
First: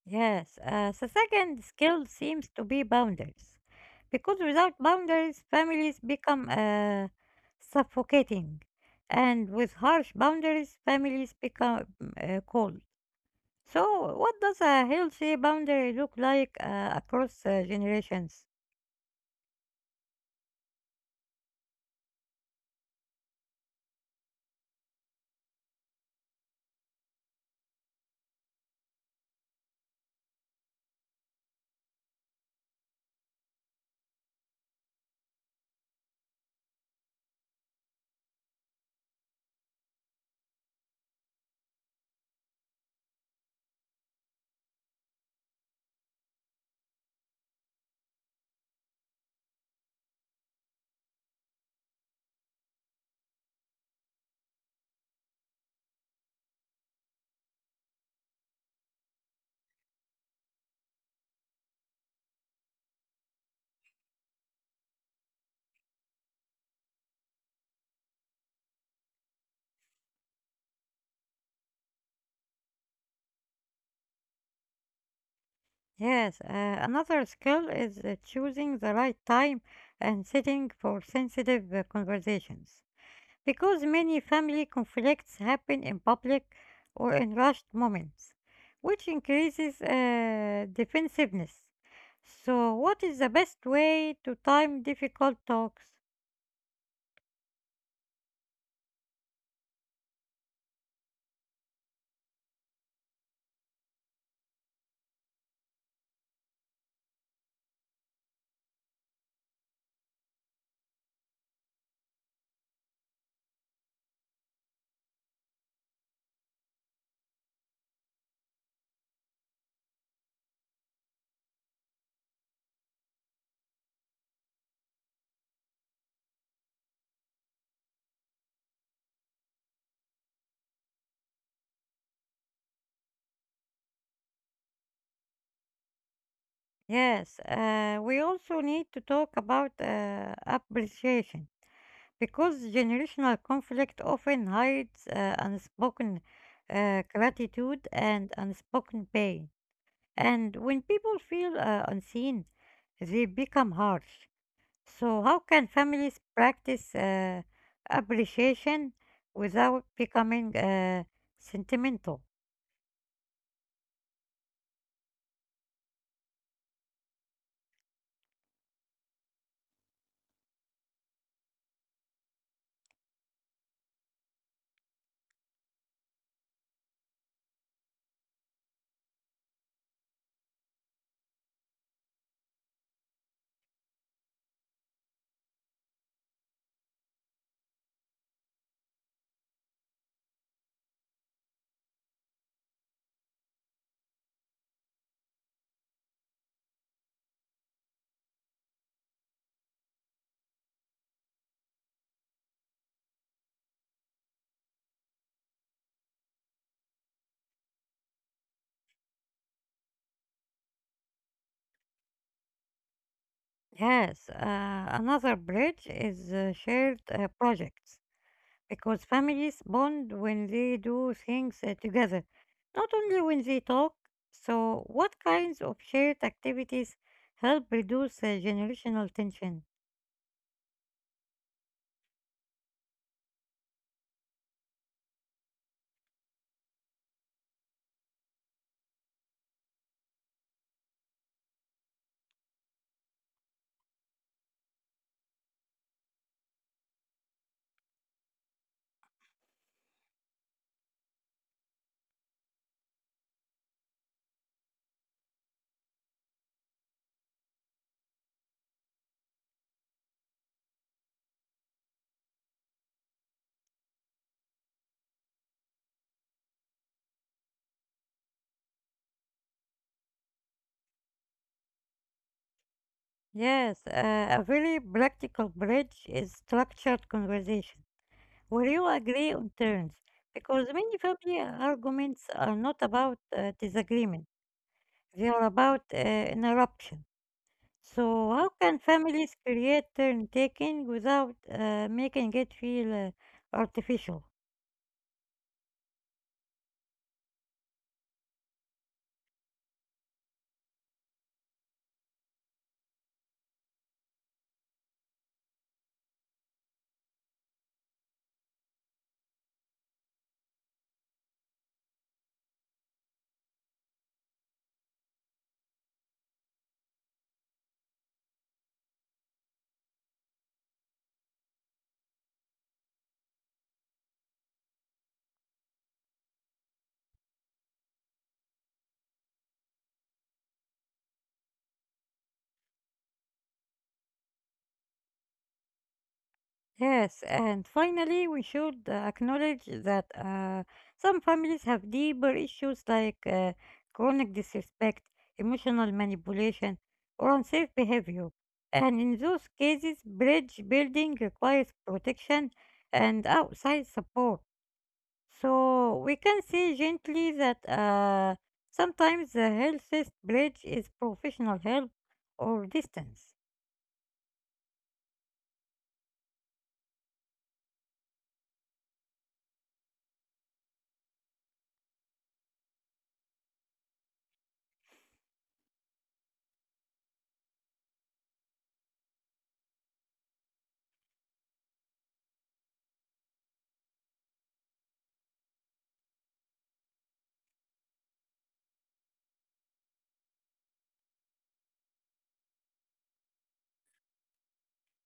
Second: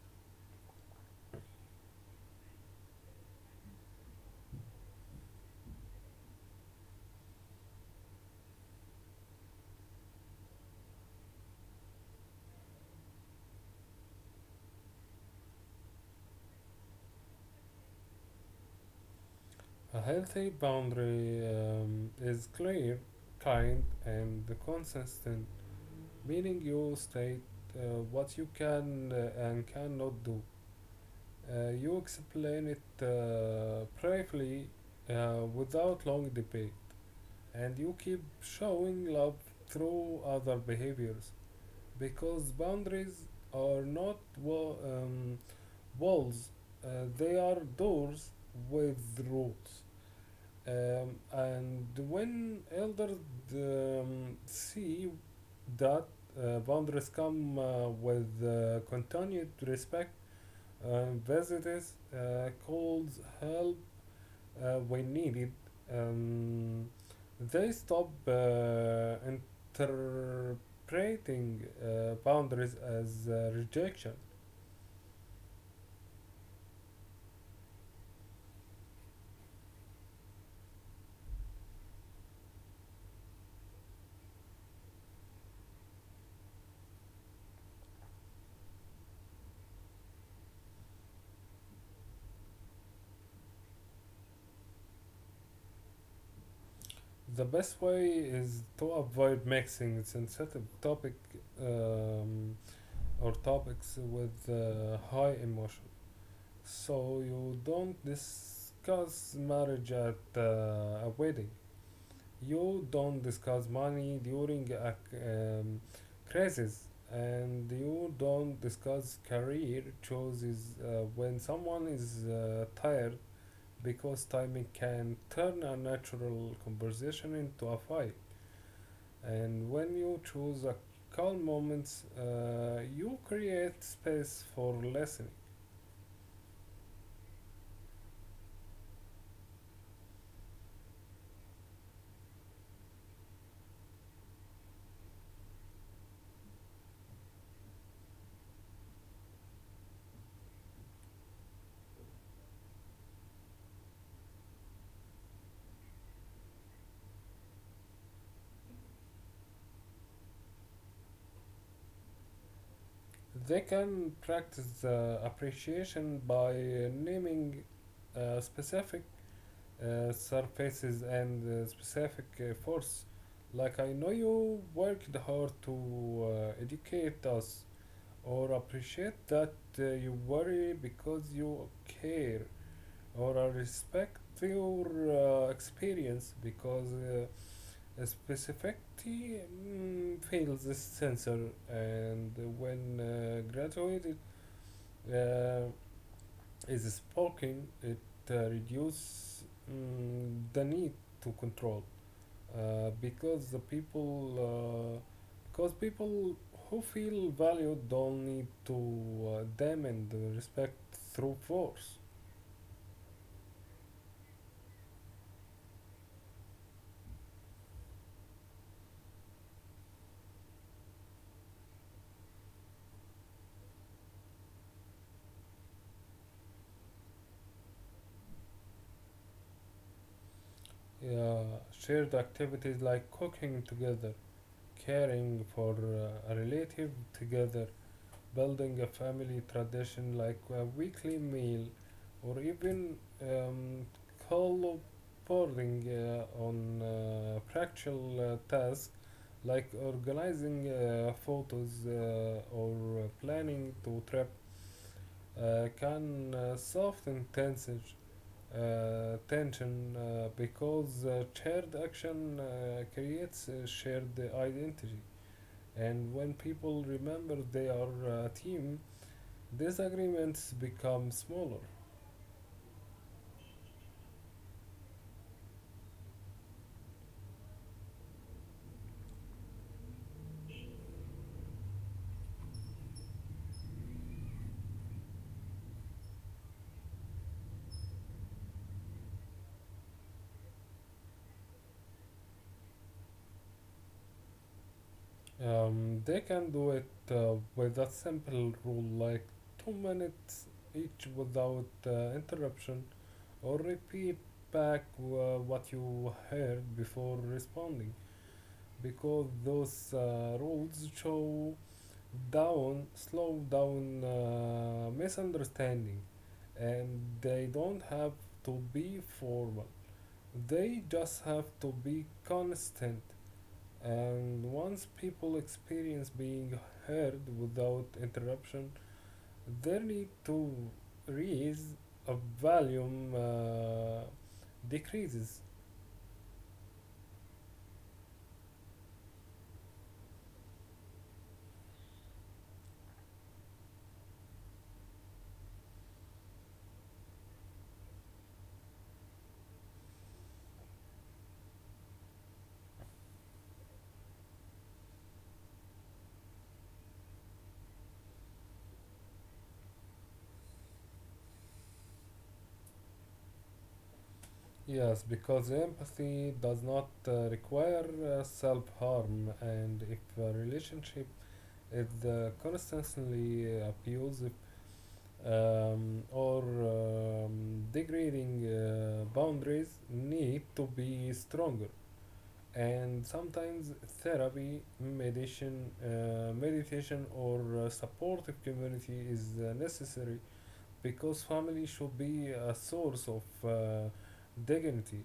Yes, the second skill seems to be boundaries. Because without boundaries, families become suffocating, and with harsh boundaries, families become cold. So, what does a healthy boundary look like across generations?
A healthy boundary is clear, kind, and consistent, meaning you state uh, what you can and cannot do. You explain it briefly without long debate, and you keep showing love through other behaviors, because boundaries are not walls, uh, they are doors with roots. And when elders see that boundaries come with continued respect, visitors calls help when needed, Um, they stop interpreting boundaries as rejection.
Yes, another skill is choosing the right time and setting for sensitive conversations. Because many family conflicts happen in public or in rushed moments, which increases defensiveness. So, what is the best way to time difficult talks?
The best way is to avoid mixing sensitive topic um, or topics with high emotion, so you don't discuss marriage at a wedding. You don't discuss money during a crisis, and you don't discuss career choices when someone is tired, because timing can turn a natural conversation into a fight. And when you choose a calm moments, you create space for listening.
Yes, we also need to talk about appreciation because generational conflict often hides unspoken gratitude and unspoken pain. And when people feel unseen, they become harsh. So, how can families practice appreciation without becoming sentimental?
They can practice the appreciation by naming specific surfaces and specific force. Like, I know you worked hard to educate us, or appreciate that you worry because you care, or I respect your experience, because a specificity fails this sensor, and when graduated uh, is spoken, it reduces the need to control, uh, because the people uh, because people who feel valued don't need to demand the respect through force.
Yes, another bridge is shared projects because families bond when they do things together, not only when they talk. So, what kinds of shared activities help reduce generational tension?
Yeah, Shared activities like cooking together, caring for a relative together, building a family tradition like a weekly meal, or even um, collaborating on practical tasks like organizing photos or planning to trip can soften tension, because shared action creates a shared identity. And when people remember they are a team, disagreements become smaller.
Yes, a very practical bridge is structured conversation where you agree on terms, because many family arguments are not about disagreement, they are about interruption. So, how can families create turn taking without making it feel artificial?
They can do it with a simple rule like 2 minutes each without interruption, or repeat back what you heard before responding, because those rules show down slow down misunderstanding, and they don't have to be formal, they just have to be constant. And once people experience being heard without interruption, 32 reads of volume decreases.
Yes, and finally, we should acknowledge that some families have deeper issues like chronic disrespect, emotional manipulation, or unsafe behavior. And in those cases, bridge building requires protection and outside support. So we can say gently that sometimes the healthiest bridge is professional help or distance.
Yes, because empathy does not require self harm, and if a relationship is constantly abusive or degrading, boundaries need to be stronger. And sometimes therapy meditation meditation or supportive community is necessary, because family should be a source of uh, dignity,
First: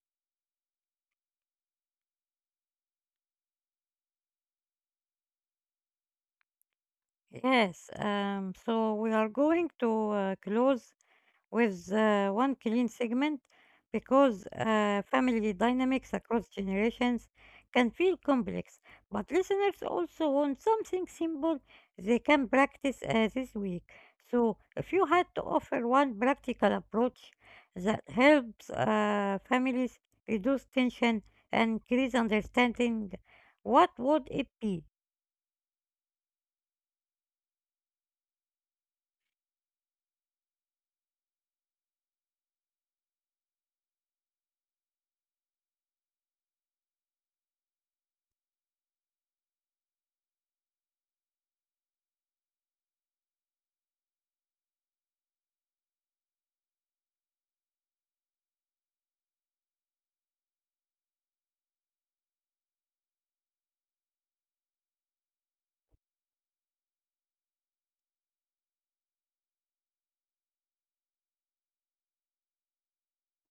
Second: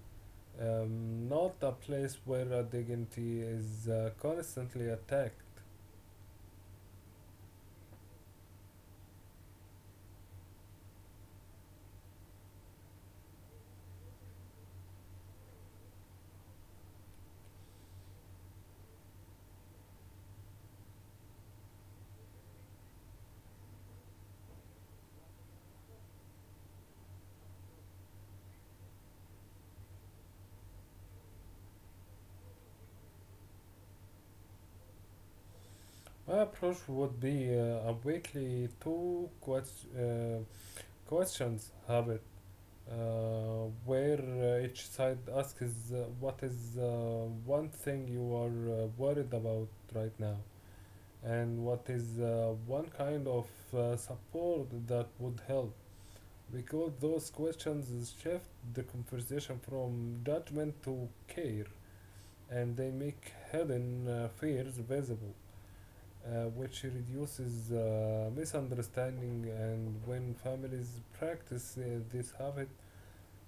not a place where dignity is constantly attacked.
Yes, so we are going to close with one clean segment because family dynamics across generations can feel complex. But listeners also want something simple they can practice this week. So, if you had to offer one practical approach that helps families reduce tension and increase understanding, what would it be?
My approach would be a weekly two questions habit, uh, where each side asks what is one thing you are worried about right now, and what is one kind of support that would help, because those questions shift the conversation from judgment to care, and they make hidden fears visible, which reduces misunderstanding. And when families practice this habit,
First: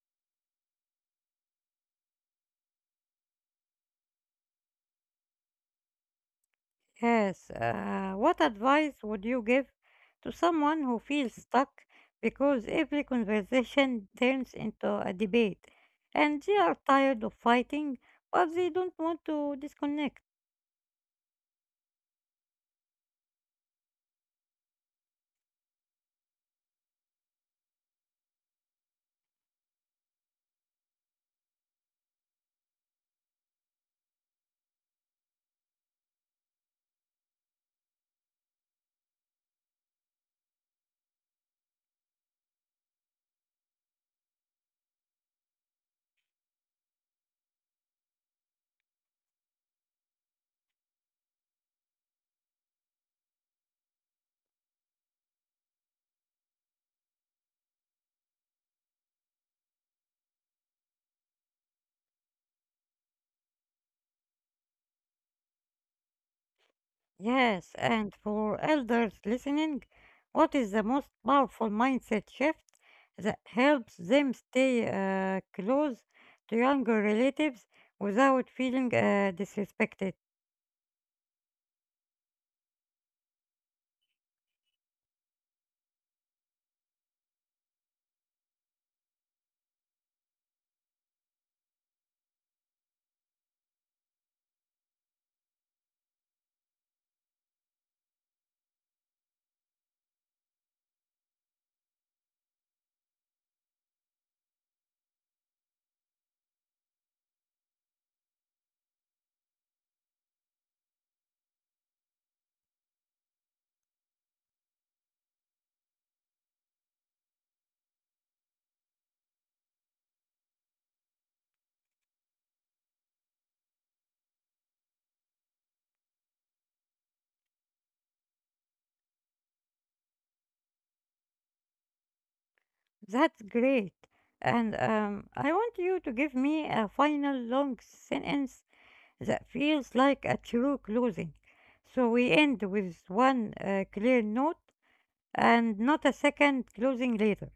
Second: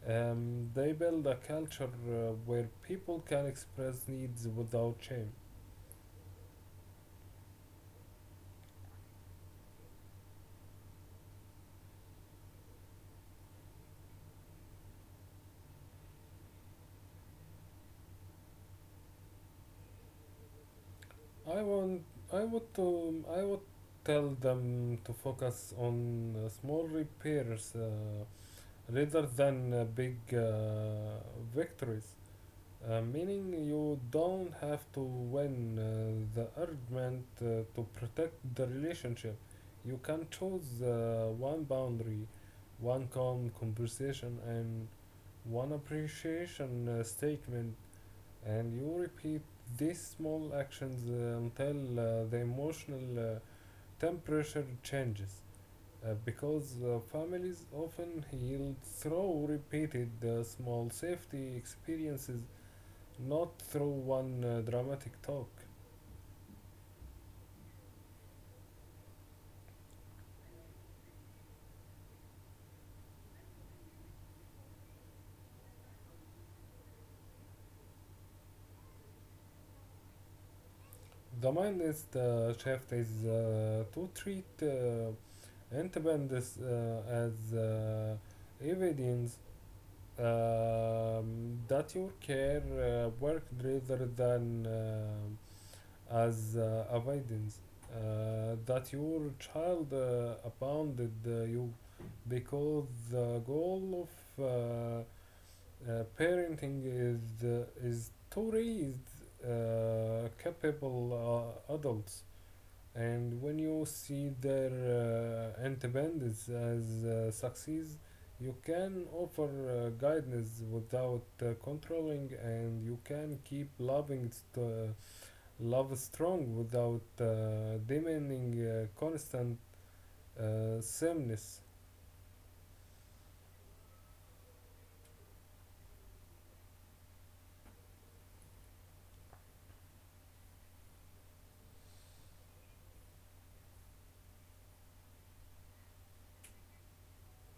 they build a culture where people can express needs without shame.
Yes, what advice would you give to someone who feels stuck because every conversation turns into a debate and they are tired of fighting but they don't want to disconnect?
I want, I would tell them to focus on small repairs rather than big victories. Meaning you don't have to win the argument to protect the relationship. You can choose one boundary, one calm conversation, and one appreciation statement, and you repeat these small actions until the emotional temperature changes, because families often heal through repeated small safety experiences, not through one dramatic talk.
Yes, and for elders listening, what is the most powerful mindset shift that helps them stay close to younger relatives without feeling disrespected?
The shift is to treat independence as evidence that your care worked, rather than as evidence that your child abounded you, because the goal of parenting is to raise capable adults, and when you see their independence as success, you can offer guidance without controlling, and you can keep love strong without demanding constant sameness.
That's great. And I want you to give me a final long sentence that feels like a true closing. So we end with one clear note and not a second closing later.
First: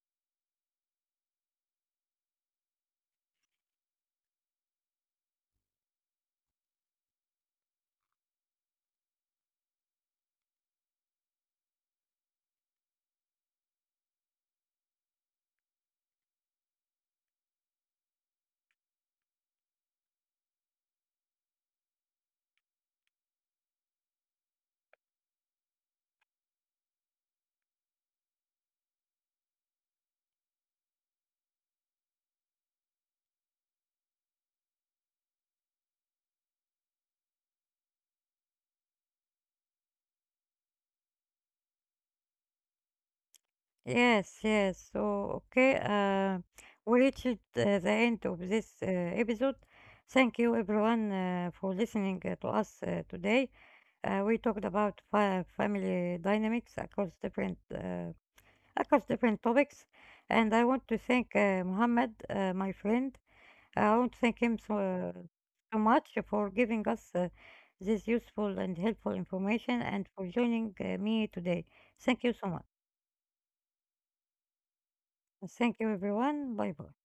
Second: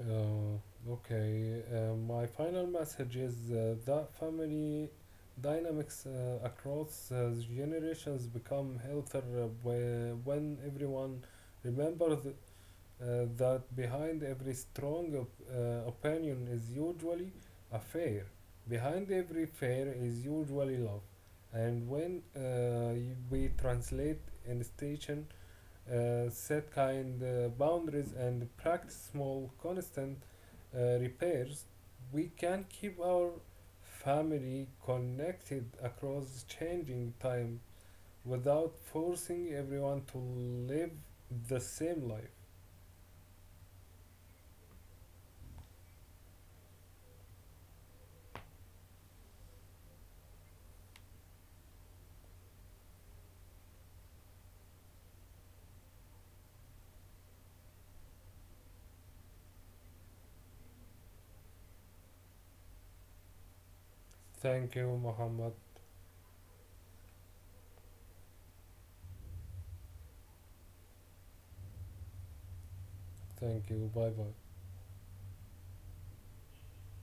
Uh, okay, my final message is that family dynamics across generations become healthier when everyone remembers that behind every strong opinion is usually a fair. Behind every fair is usually love. And when we translate institution, set kind boundaries, and practice small constant repairs, we can keep our family connected across changing time without forcing everyone to live the same life.
Yes, yes. So, okay, we reached the end of this episode. Thank you, everyone, for listening to us today. We talked about fa family dynamics across different topics. And I want to thank Mohammed, my friend. I want to thank him
Thank you, Muhammad.
so much for giving us this useful and helpful information and for joining me today. Thank you so much.
Thank you. Bye bye.
Thank you, everyone. Bye bye.